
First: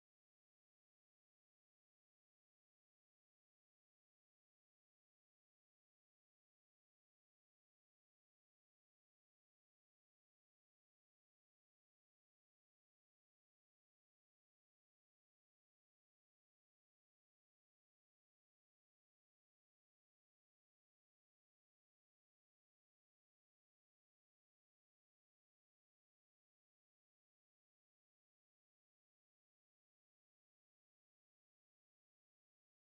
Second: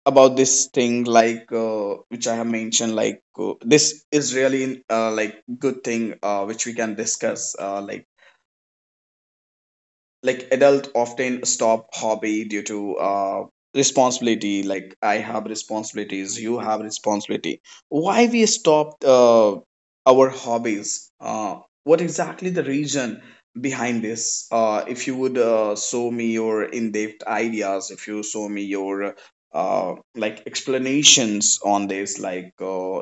Speaker 1: about this thing which I have mentioned like this is really good thing which we can discuss like adult often stop hobby due to responsibility. Like I have responsibilities, you have responsibility, why we stopped our hobbies, what exactly the reason behind this? If you would show me your in-depth ideas, if you show me your explanations on this like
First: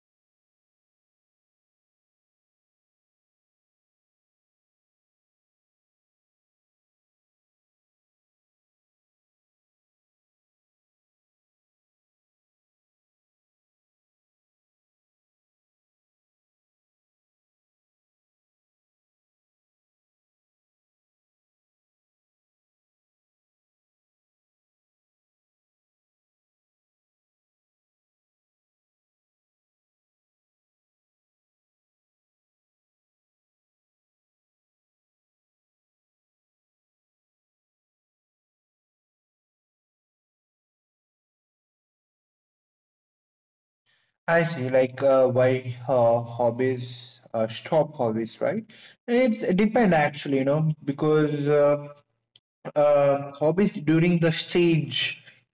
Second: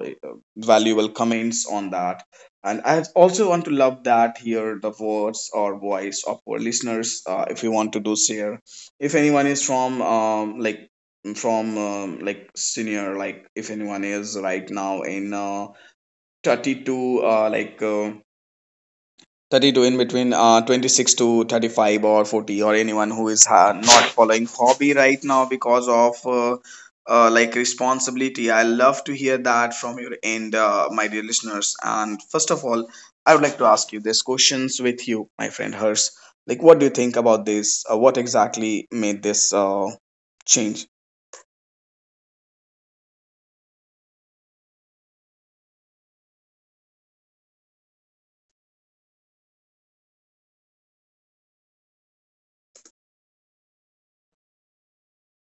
Speaker 1: valuable comments on that. And I also want to love that hear the words or voice of our listeners if you want to do share. If anyone is from from senior, like if anyone is right now in 32, 32 in between 26 to 35 or 40 or anyone who is not following hobby right now because of responsibility, I love to hear that from your end, my dear listeners. And first of all I would like to ask you these questions with you, my friend hers, like what do you think about this, what exactly made this change?
Speaker 2: I see, like, why, hobbies, stop hobbies, right? It's it depend actually, because, hobbies during the stage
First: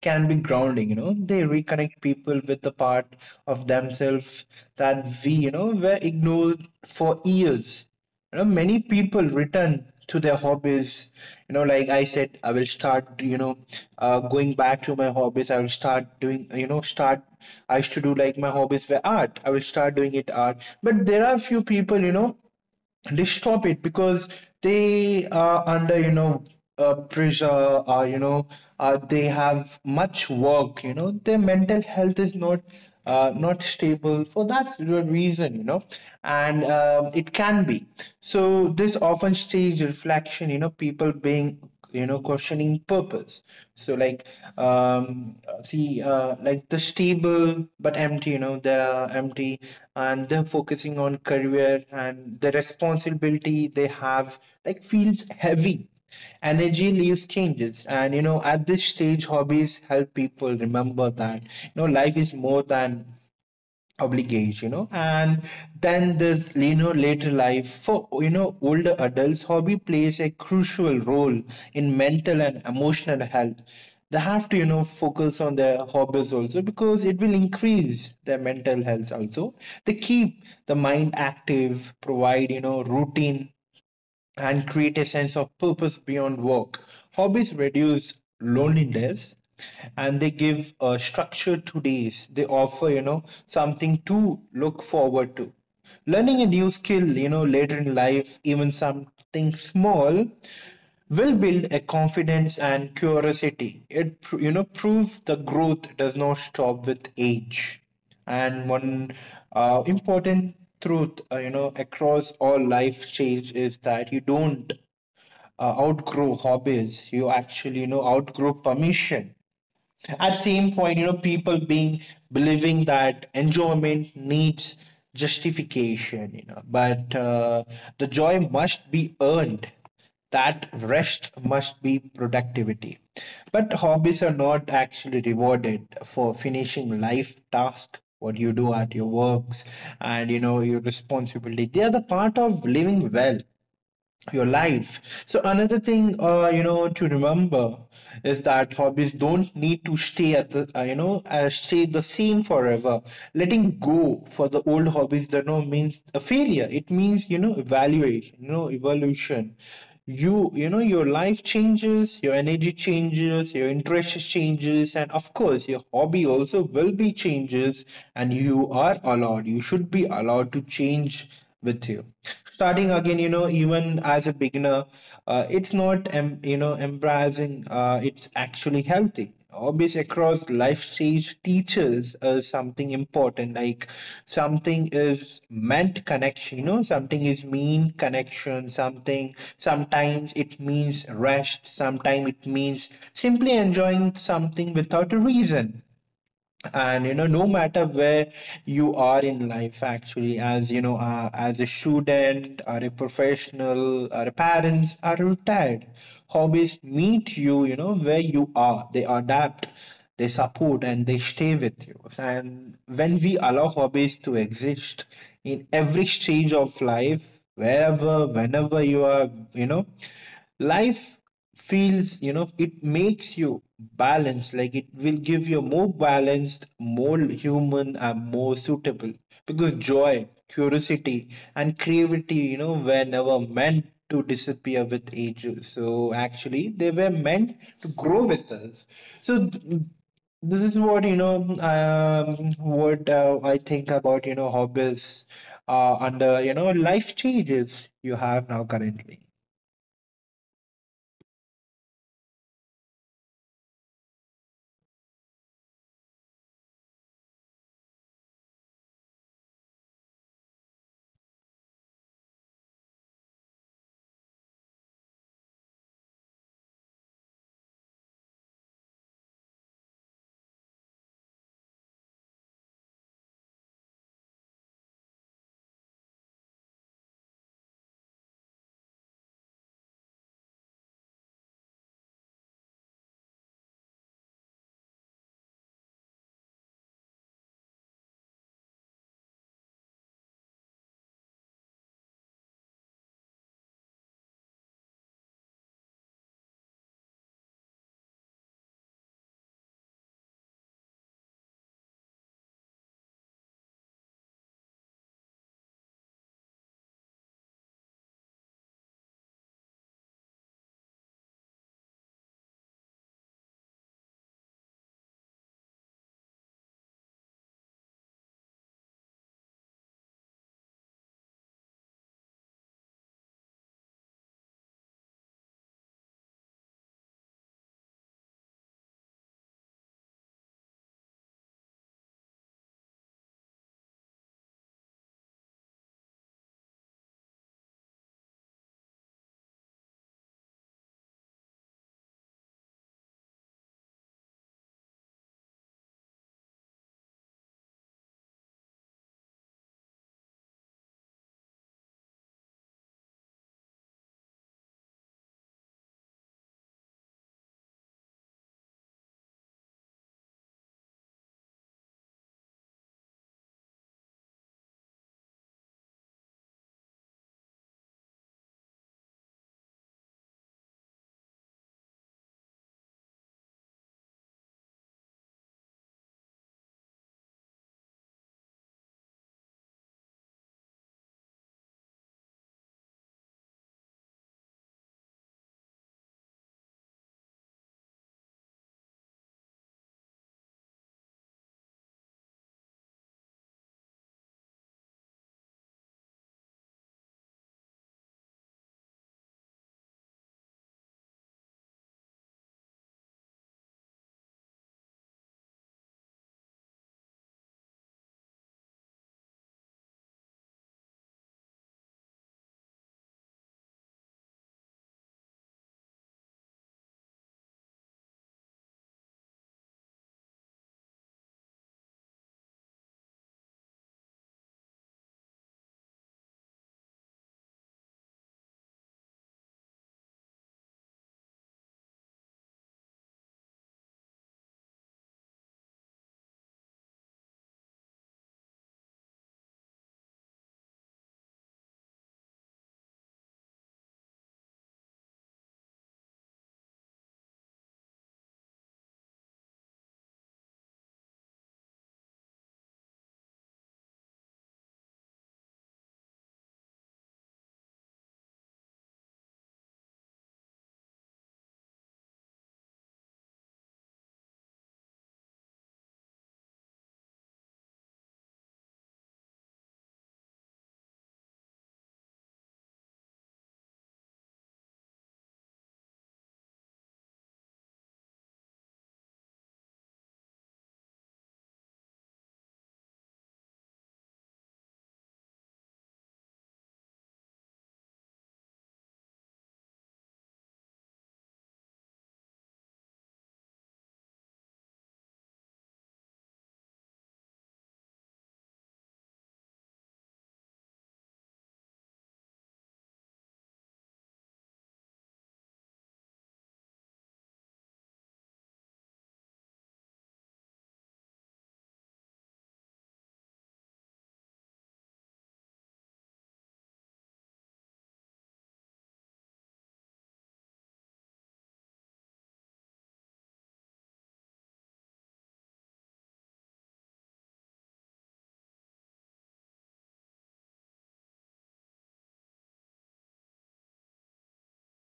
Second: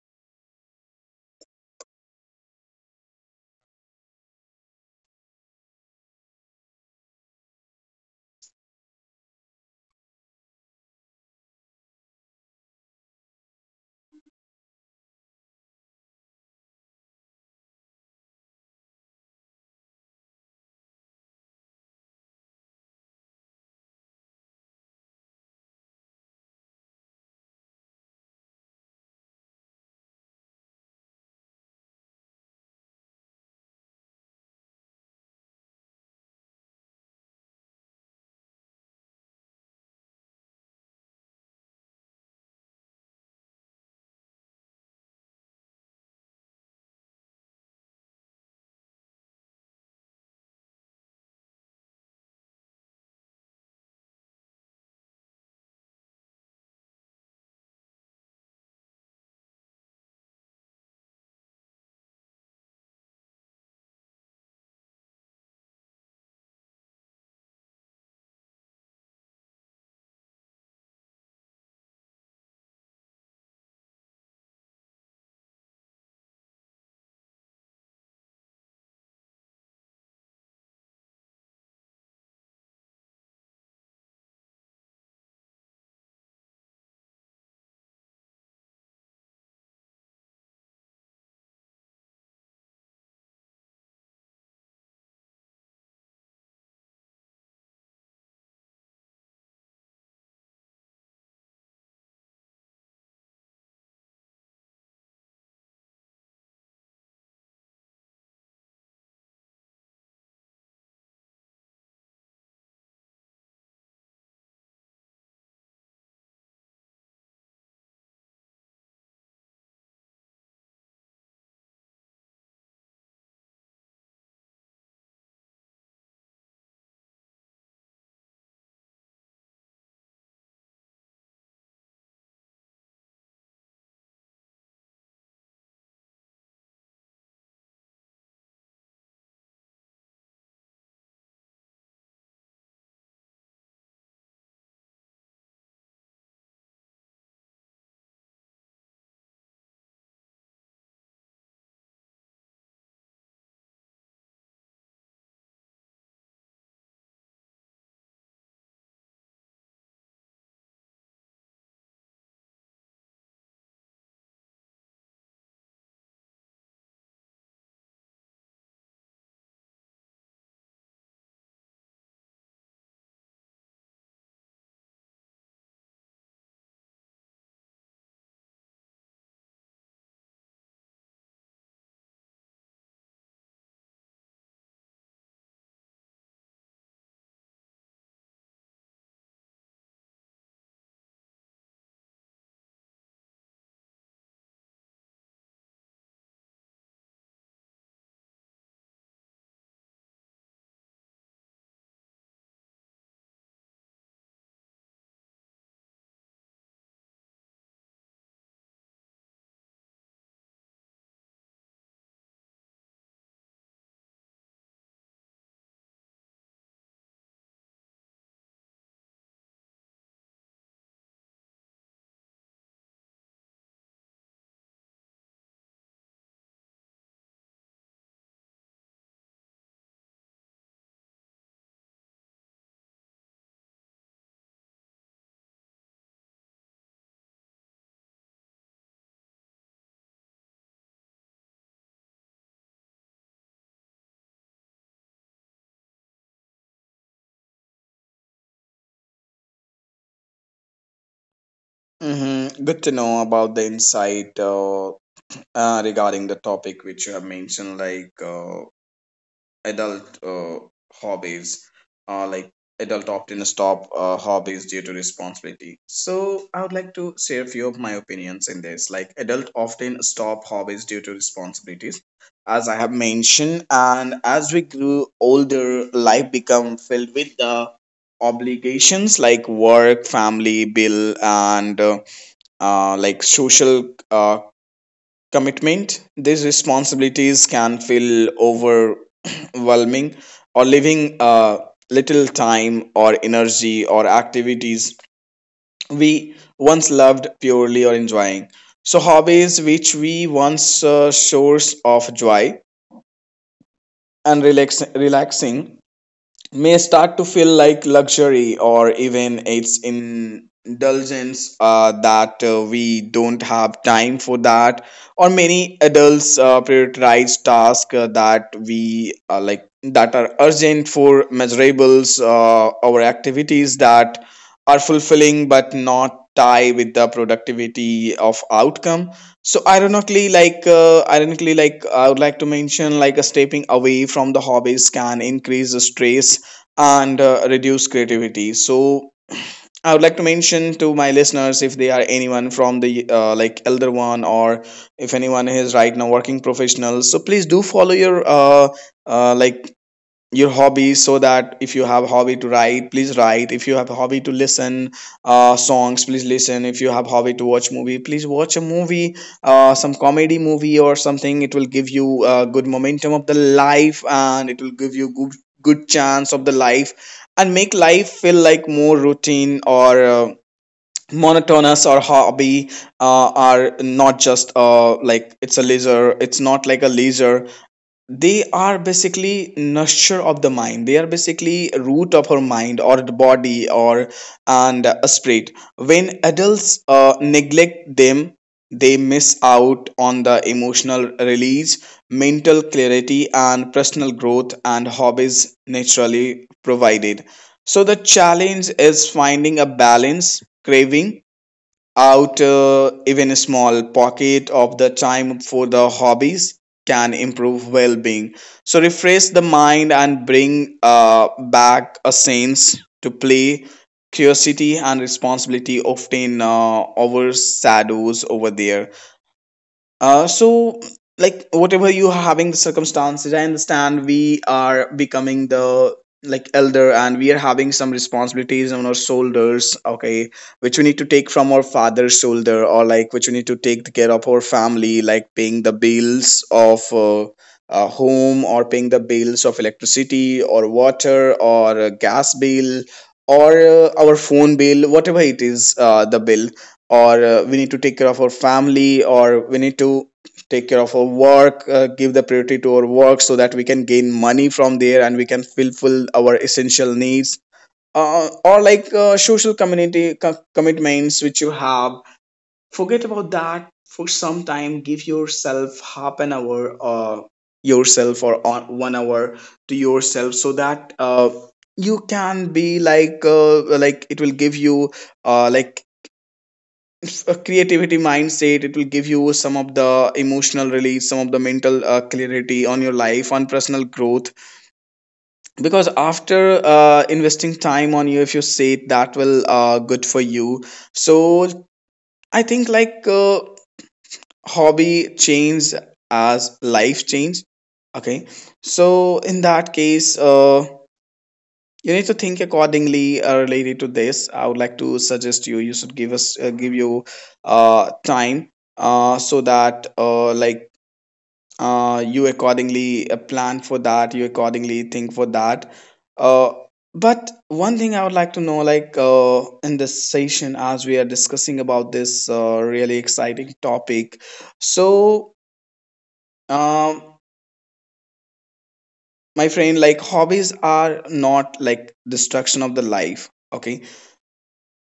Speaker 2: can be grounding, they reconnect people with the part of themselves that we, were ignored for years. You know, many people return to their hobbies, like I said, I will start, going back to my hobbies. I will start doing, start. I used to do, like, my hobbies were art. I will start doing it, art. But there are few people, they stop it because they are under, pressure, they have much work, their mental health is not not stable for that reason, you know. And, it can be. So this often stage reflection, people being, questioning purpose. So, like, um see, like the stable but empty, they're empty, and they're focusing on career, and the responsibility they have like feels heavy, energy leaves changes. And, at this stage hobbies help people remember that, life is more than obligate, and then this, later life, for, older adults, hobby plays a crucial role in mental and emotional health. They have to, focus on their hobbies also, because it will increase their mental health also. They keep the mind active, provide, routine, and create a sense of purpose beyond work. Hobbies reduce loneliness, and they give a structure to days. They offer, something to look forward to. Learning a new skill, later in life, even something small, will build a confidence and curiosity. It proves the growth does not stop with age. And one important truth, across all life stage is that you don't outgrow hobbies. You actually, outgrow permission. At same point, people being believing that enjoyment needs justification, but the joy must be earned. That rest must be productivity. But hobbies are not actually rewarded for finishing life task, what you do at your works and, your responsibility. They are the part of living well your life. So another thing, to remember is that hobbies don't need to stay at the, you know, stay the same forever. Letting go for the old hobbies, that no means a failure. It means evaluation, evolution. Your life changes, your energy changes, your interest changes, and of course your hobby also will be changes. And you are allowed, you should be allowed to change with you, starting again, even as a beginner. It's not embarrassing. It's actually healthy. Hobbies across life stage teaches us something important, like something is meant connection, something is mean connection, something, sometimes it means rest, sometimes it means simply enjoying something without a reason. And no matter where you are in life, actually, as you know as a student or a professional or a parents or retired, hobbies meet you you know where you are. They adapt, they support, and they stay with you. And when we allow hobbies to exist in every stage of life, wherever, whenever you are, you know life feels, it makes you balanced. Like, it will give you a more balanced, more human and more suitable. Because joy, curiosity and creativity, were never meant to disappear with age. So actually they were meant to grow with us. So this is what you know um, what I think about hobbies under life changes you have now currently.
Speaker 1: Mm-hmm. Good to know about the insight, regarding the topic which you have mentioned, like adult hobbies. Like adult often stop hobbies due to responsibility, so I would like to share a few of my opinions in this. Like adult often stop hobbies due to responsibilities as I have mentioned, and as we grew older life become filled with the obligations like work, family, bill, and like social commitment. These responsibilities can feel overwhelming or leaving uh, little time or energy or activities we once loved purely or enjoying. So hobbies which we once source of joy and relaxing may start to feel like luxury or even it's indulgence that we don't have time for that. Or many adults prioritize tasks that we like that are urgent for measurables, or activities that are fulfilling but not tie with the productivity of outcome. So ironically, like I would like to mention, like a stepping away from the hobbies can increase the stress and reduce creativity. So I would like to mention to my listeners, if they are anyone from the like elder one, or if anyone is right now working professionals, so please do follow your like your hobbies. So that if you have hobby to write, please write. If you have hobby to listen songs, please listen. If you have hobby to watch movie, please watch a movie, some comedy movie or something. It will give you good momentum of the life, and it will give you good good chance of the life, and make life feel like more routine or monotonous. Or hobby are not just like it's a leisure, it's not like a leisure. They are basically nurture of the mind. They are basically root of our mind or the body or and a spirit. When adults neglect them, they miss out on the emotional release, mental clarity, and personal growth and hobbies naturally provided. So the challenge is finding a balance, craving out even a small pocket of the time for the hobbies can improve well-being. So refresh the mind and bring back a sense to play. Curiosity and responsibility often overshadows over there. So like whatever you are having the circumstances, I understand we are becoming the like elder and we are having some responsibilities on our shoulders, okay, which we need to take from our father's shoulder, or like which we need to take the care of our family, like paying the bills of a home, or paying the bills of electricity or water or a gas bill, or our phone bill, whatever it is, the bill. Or we need to take care of our family, or we need to take care of our work, give the priority to our work so that we can gain money from there and we can fulfill our essential needs, or like social community commitments which you have. Forget about that for some time. Give yourself half an hour, yourself, or on 1 hour to yourself so that you can be like, like it will give you like a creativity mindset. It will give you some of the emotional release, some of the mental clarity on your life, on personal growth. Because after investing time on you, if you say it, that will good for you. So I think like hobby change as life change, okay? So in that case, you need to think accordingly. Related to this, I would like to suggest you, you should give us, give you time, so that like you accordingly plan for that, you accordingly think for that. uh, but one thing I would like to know, like in this session, as we are discussing about this really exciting topic. So um, my friend, like hobbies are not like destruction of the life, okay?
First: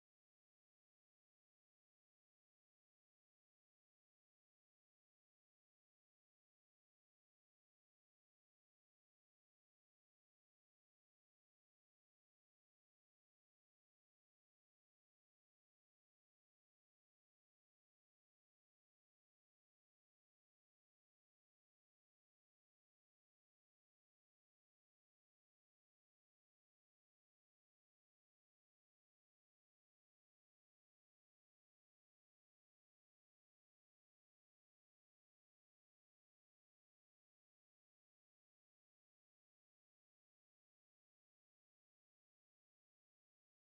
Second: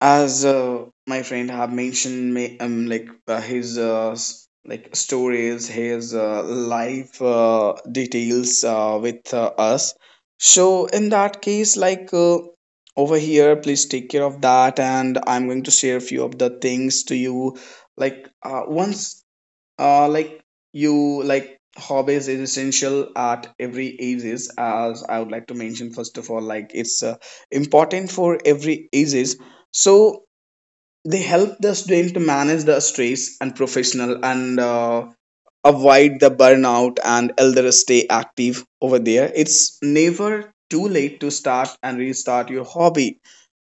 Speaker 1: As my friend have mentioned me, like his like stories, his life details with us. So in that case, like over here please take care of that, and I'm going to share a few of the things to you. Like once like you like hobbies is essential at every ages. As I would like to mention, first of all, like it's important for every ages. So they help the student to manage the stress and professional and avoid the burnout, and elder stay active over there. It's never too late to start and restart your hobby.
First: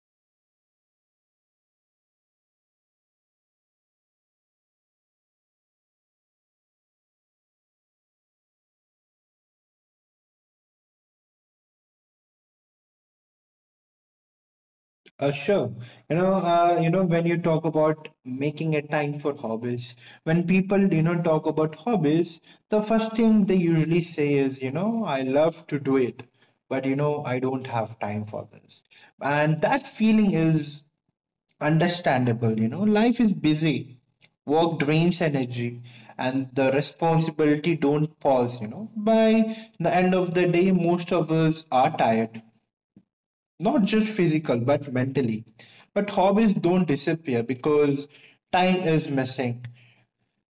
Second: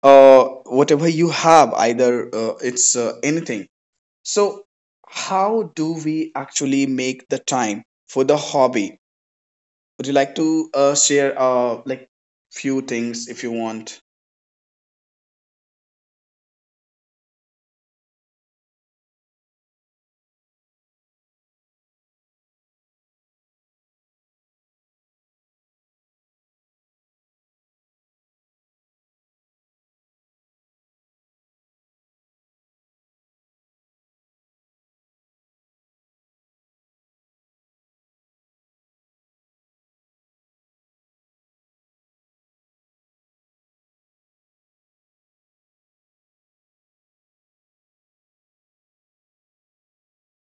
Speaker 1: uh Whatever you have, either it's anything. So, how do we actually make the time for the hobby? Would you like to share like few things if you want?
Speaker 2: Sure. When you talk about making a time for hobbies, when people, talk about hobbies, the first thing they usually say is, I love to do it, but I don't have time for this. And that feeling is understandable. Life is busy. Work drains energy and the responsibility don't pause. By the end of the day, most of us are tired, not just physical but mentally. But hobbies don't disappear because time is missing.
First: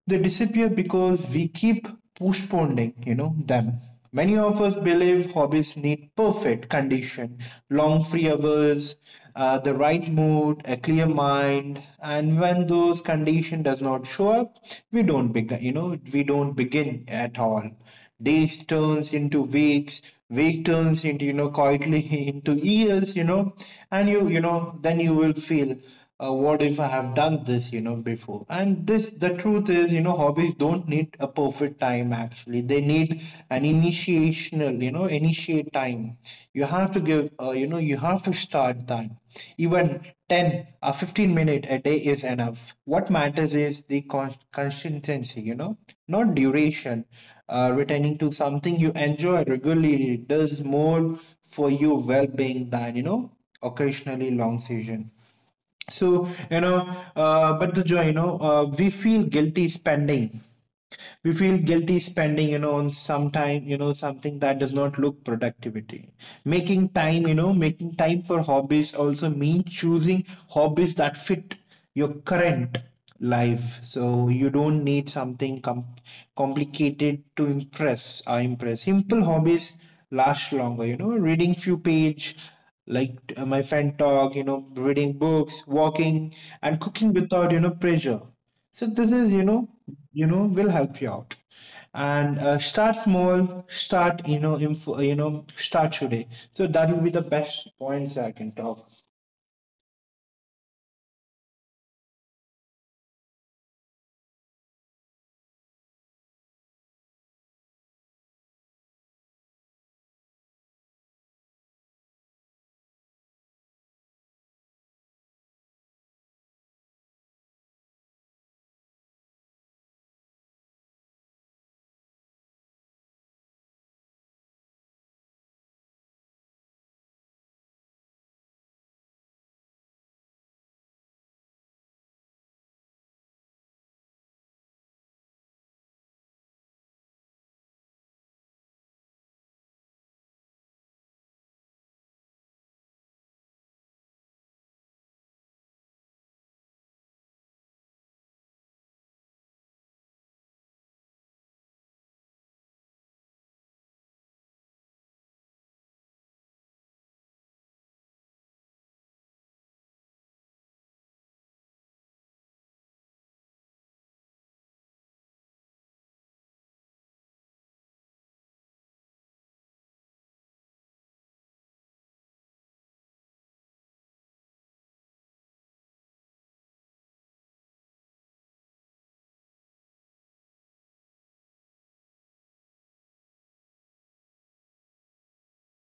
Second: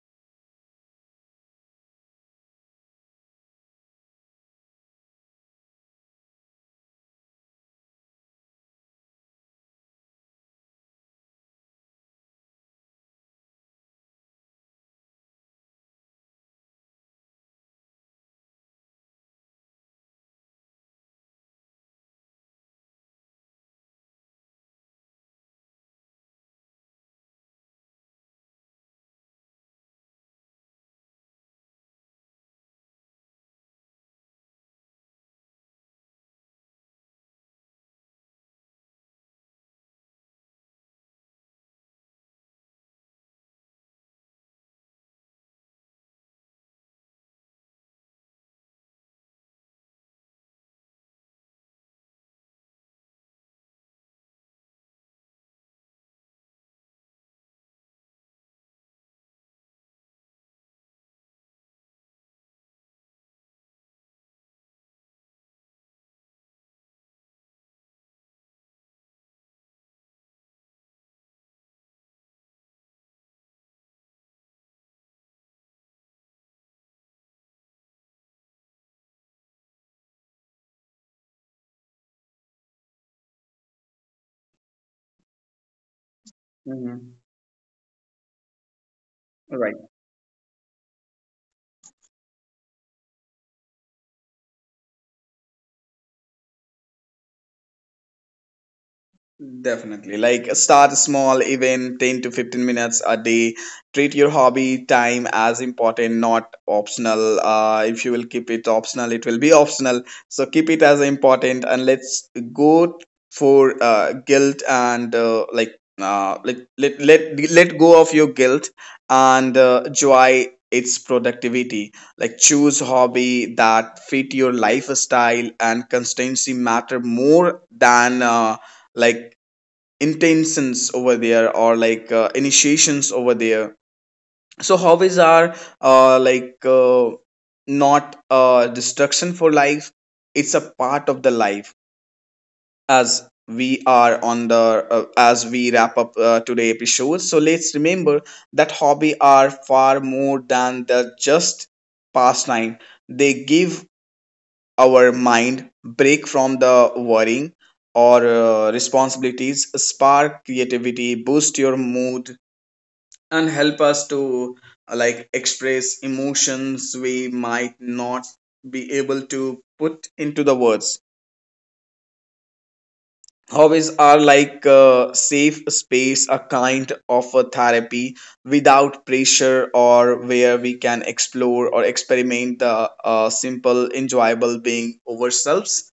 Speaker 2: They disappear because we keep postponing them. Many of us believe hobbies need perfect condition, long free hours, the right mood, a clear mind. And when those condition does not show up, we don't begin, we don't begin at all. Days turns into weeks, week turns into, quietly, into years. And you know then you will feel, what if I have done this before. And this the truth is, hobbies don't need a perfect time. Actually they need an initiational you know initiate time. You have to give, you have to start that. Even 10 or 15 minutes a day is enough. What matters is the consistency, not duration. Returning to something you enjoy regularly does more for your well being than, occasionally long season. So but the joy, we feel guilty spending on some time, something that does not look productivity. Making time for hobbies also means choosing hobbies that fit your current life. So you don't need something complicated to impress or impress. Simple hobbies last longer, reading few page, like, my friend talk, reading books, walking, and
Speaker 1: Mm-hmm.
Speaker 2: cooking without, pressure. So this is, will help you out. And start small, start, start today. So that will be the best points I can talk.
Speaker 1: Definitely. Like start small, even 10 to 15 minutes a day. Treat your hobby time as important, not optional. If you will keep it optional, it will be optional. So keep it as important, and let's go for guilt and like let go of your guilt and joy its productivity. Like choose hobby that fit your lifestyle, and constancy matter more than like intentions over there, or like initiations over there. So hobbies are like not a destruction for life, it's a part of the life. As we are on the, as we wrap up today episode, so let's remember that hobby are far more than the just pastime. They give our mind break from the worrying or responsibilities, spark creativity, boost your mood, and help us to like express emotions we might not be able to put into the words. Hobbies are like a safe space, a kind of a therapy without pressure, or where we can explore or experiment the simple, enjoyable being ourselves.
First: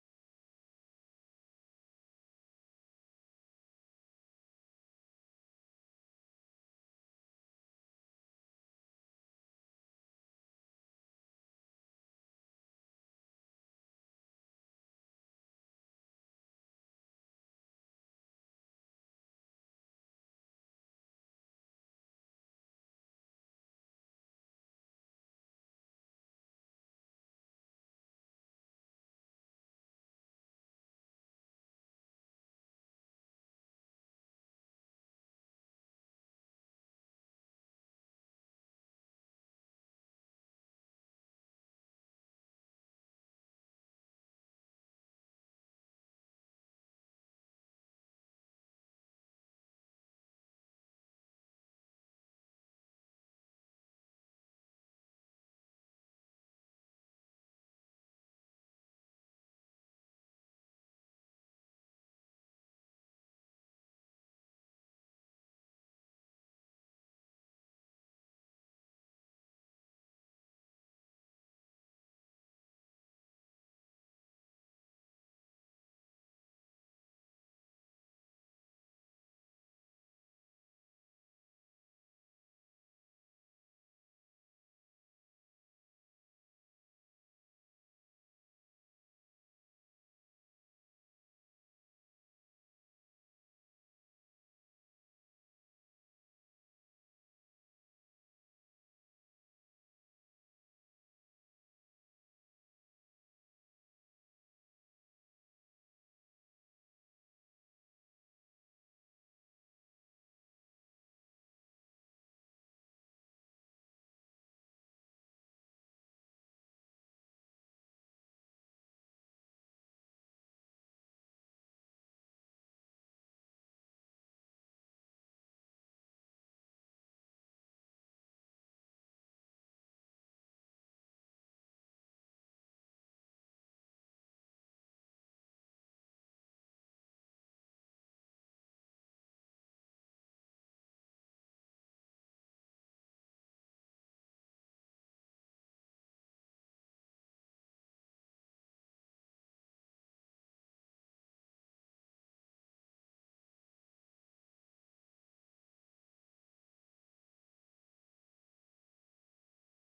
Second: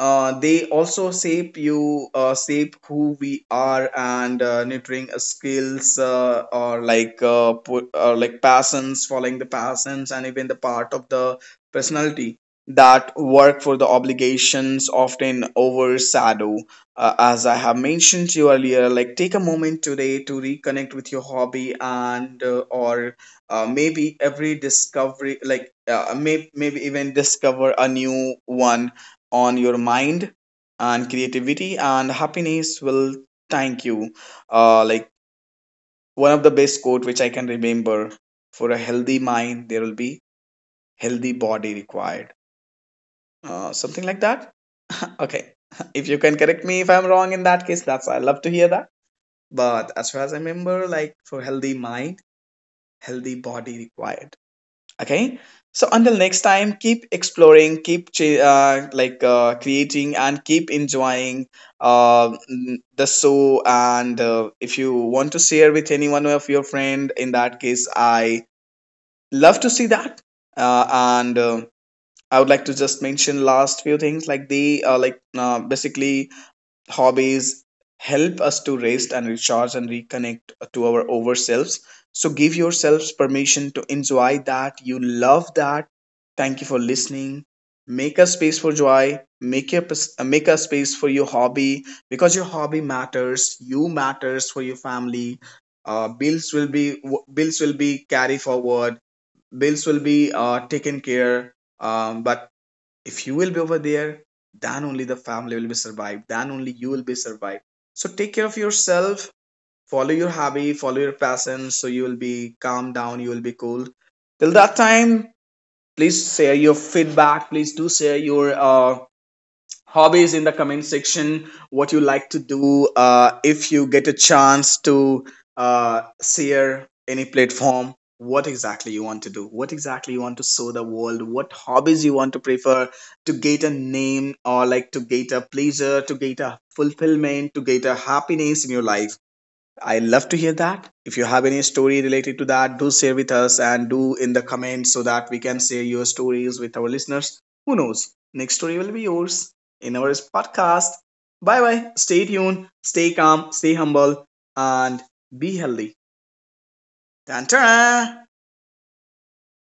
Speaker 1: They also shape you, shape who we are, and nurturing skills or like like passions, following the passions, and even the part of the personality that work for the obligations often overshadow. As I have mentioned to you earlier, like take a moment today to reconnect with your hobby, and or maybe every discovery, like maybe even discover a new one on your mind, and creativity and happiness will thank you. Like one of the best quote which I can remember: for a healthy mind there will be healthy body required, something like that. Okay. If you can correct me if I'm wrong, in that case that's I love to hear that. But as far as I remember, like for healthy mind, healthy body required. Okay. So until next time, keep exploring, like creating, and keep enjoying the show. And if you want to share with any one of your friend, in that case I love to see that. And I would like to just mention last few things, like they like basically hobbies help us to rest and recharge and reconnect to our over selves. So give yourselves permission to enjoy that. You love that. Thank you for listening. Make a space for joy. Make a make a space for your hobby, because your hobby matters. You matters for your family. Bills will be carried forward. Bills will be taken care. But if you will be over there, then only the family will be survived, then only you will be survived. So take care of yourself, follow your hobby, follow your passion, so you will be calm down, you will be cool. Till that time, please share your feedback, please do share your hobbies in the comment section, what you like to do. If you get a chance to share any platform, what exactly you want to do, what exactly you want to show the world, what hobbies you want to prefer, to get a name, or like to get a pleasure, to get a fulfillment, to get a happiness in your life. I love to hear that. If you have any story related to that, do share with us and do in the comments, so that we can share your stories with our listeners. Who knows? Next story will be yours in our podcast. Bye bye. Stay tuned, stay calm, stay humble, and be healthy. Tan-tan!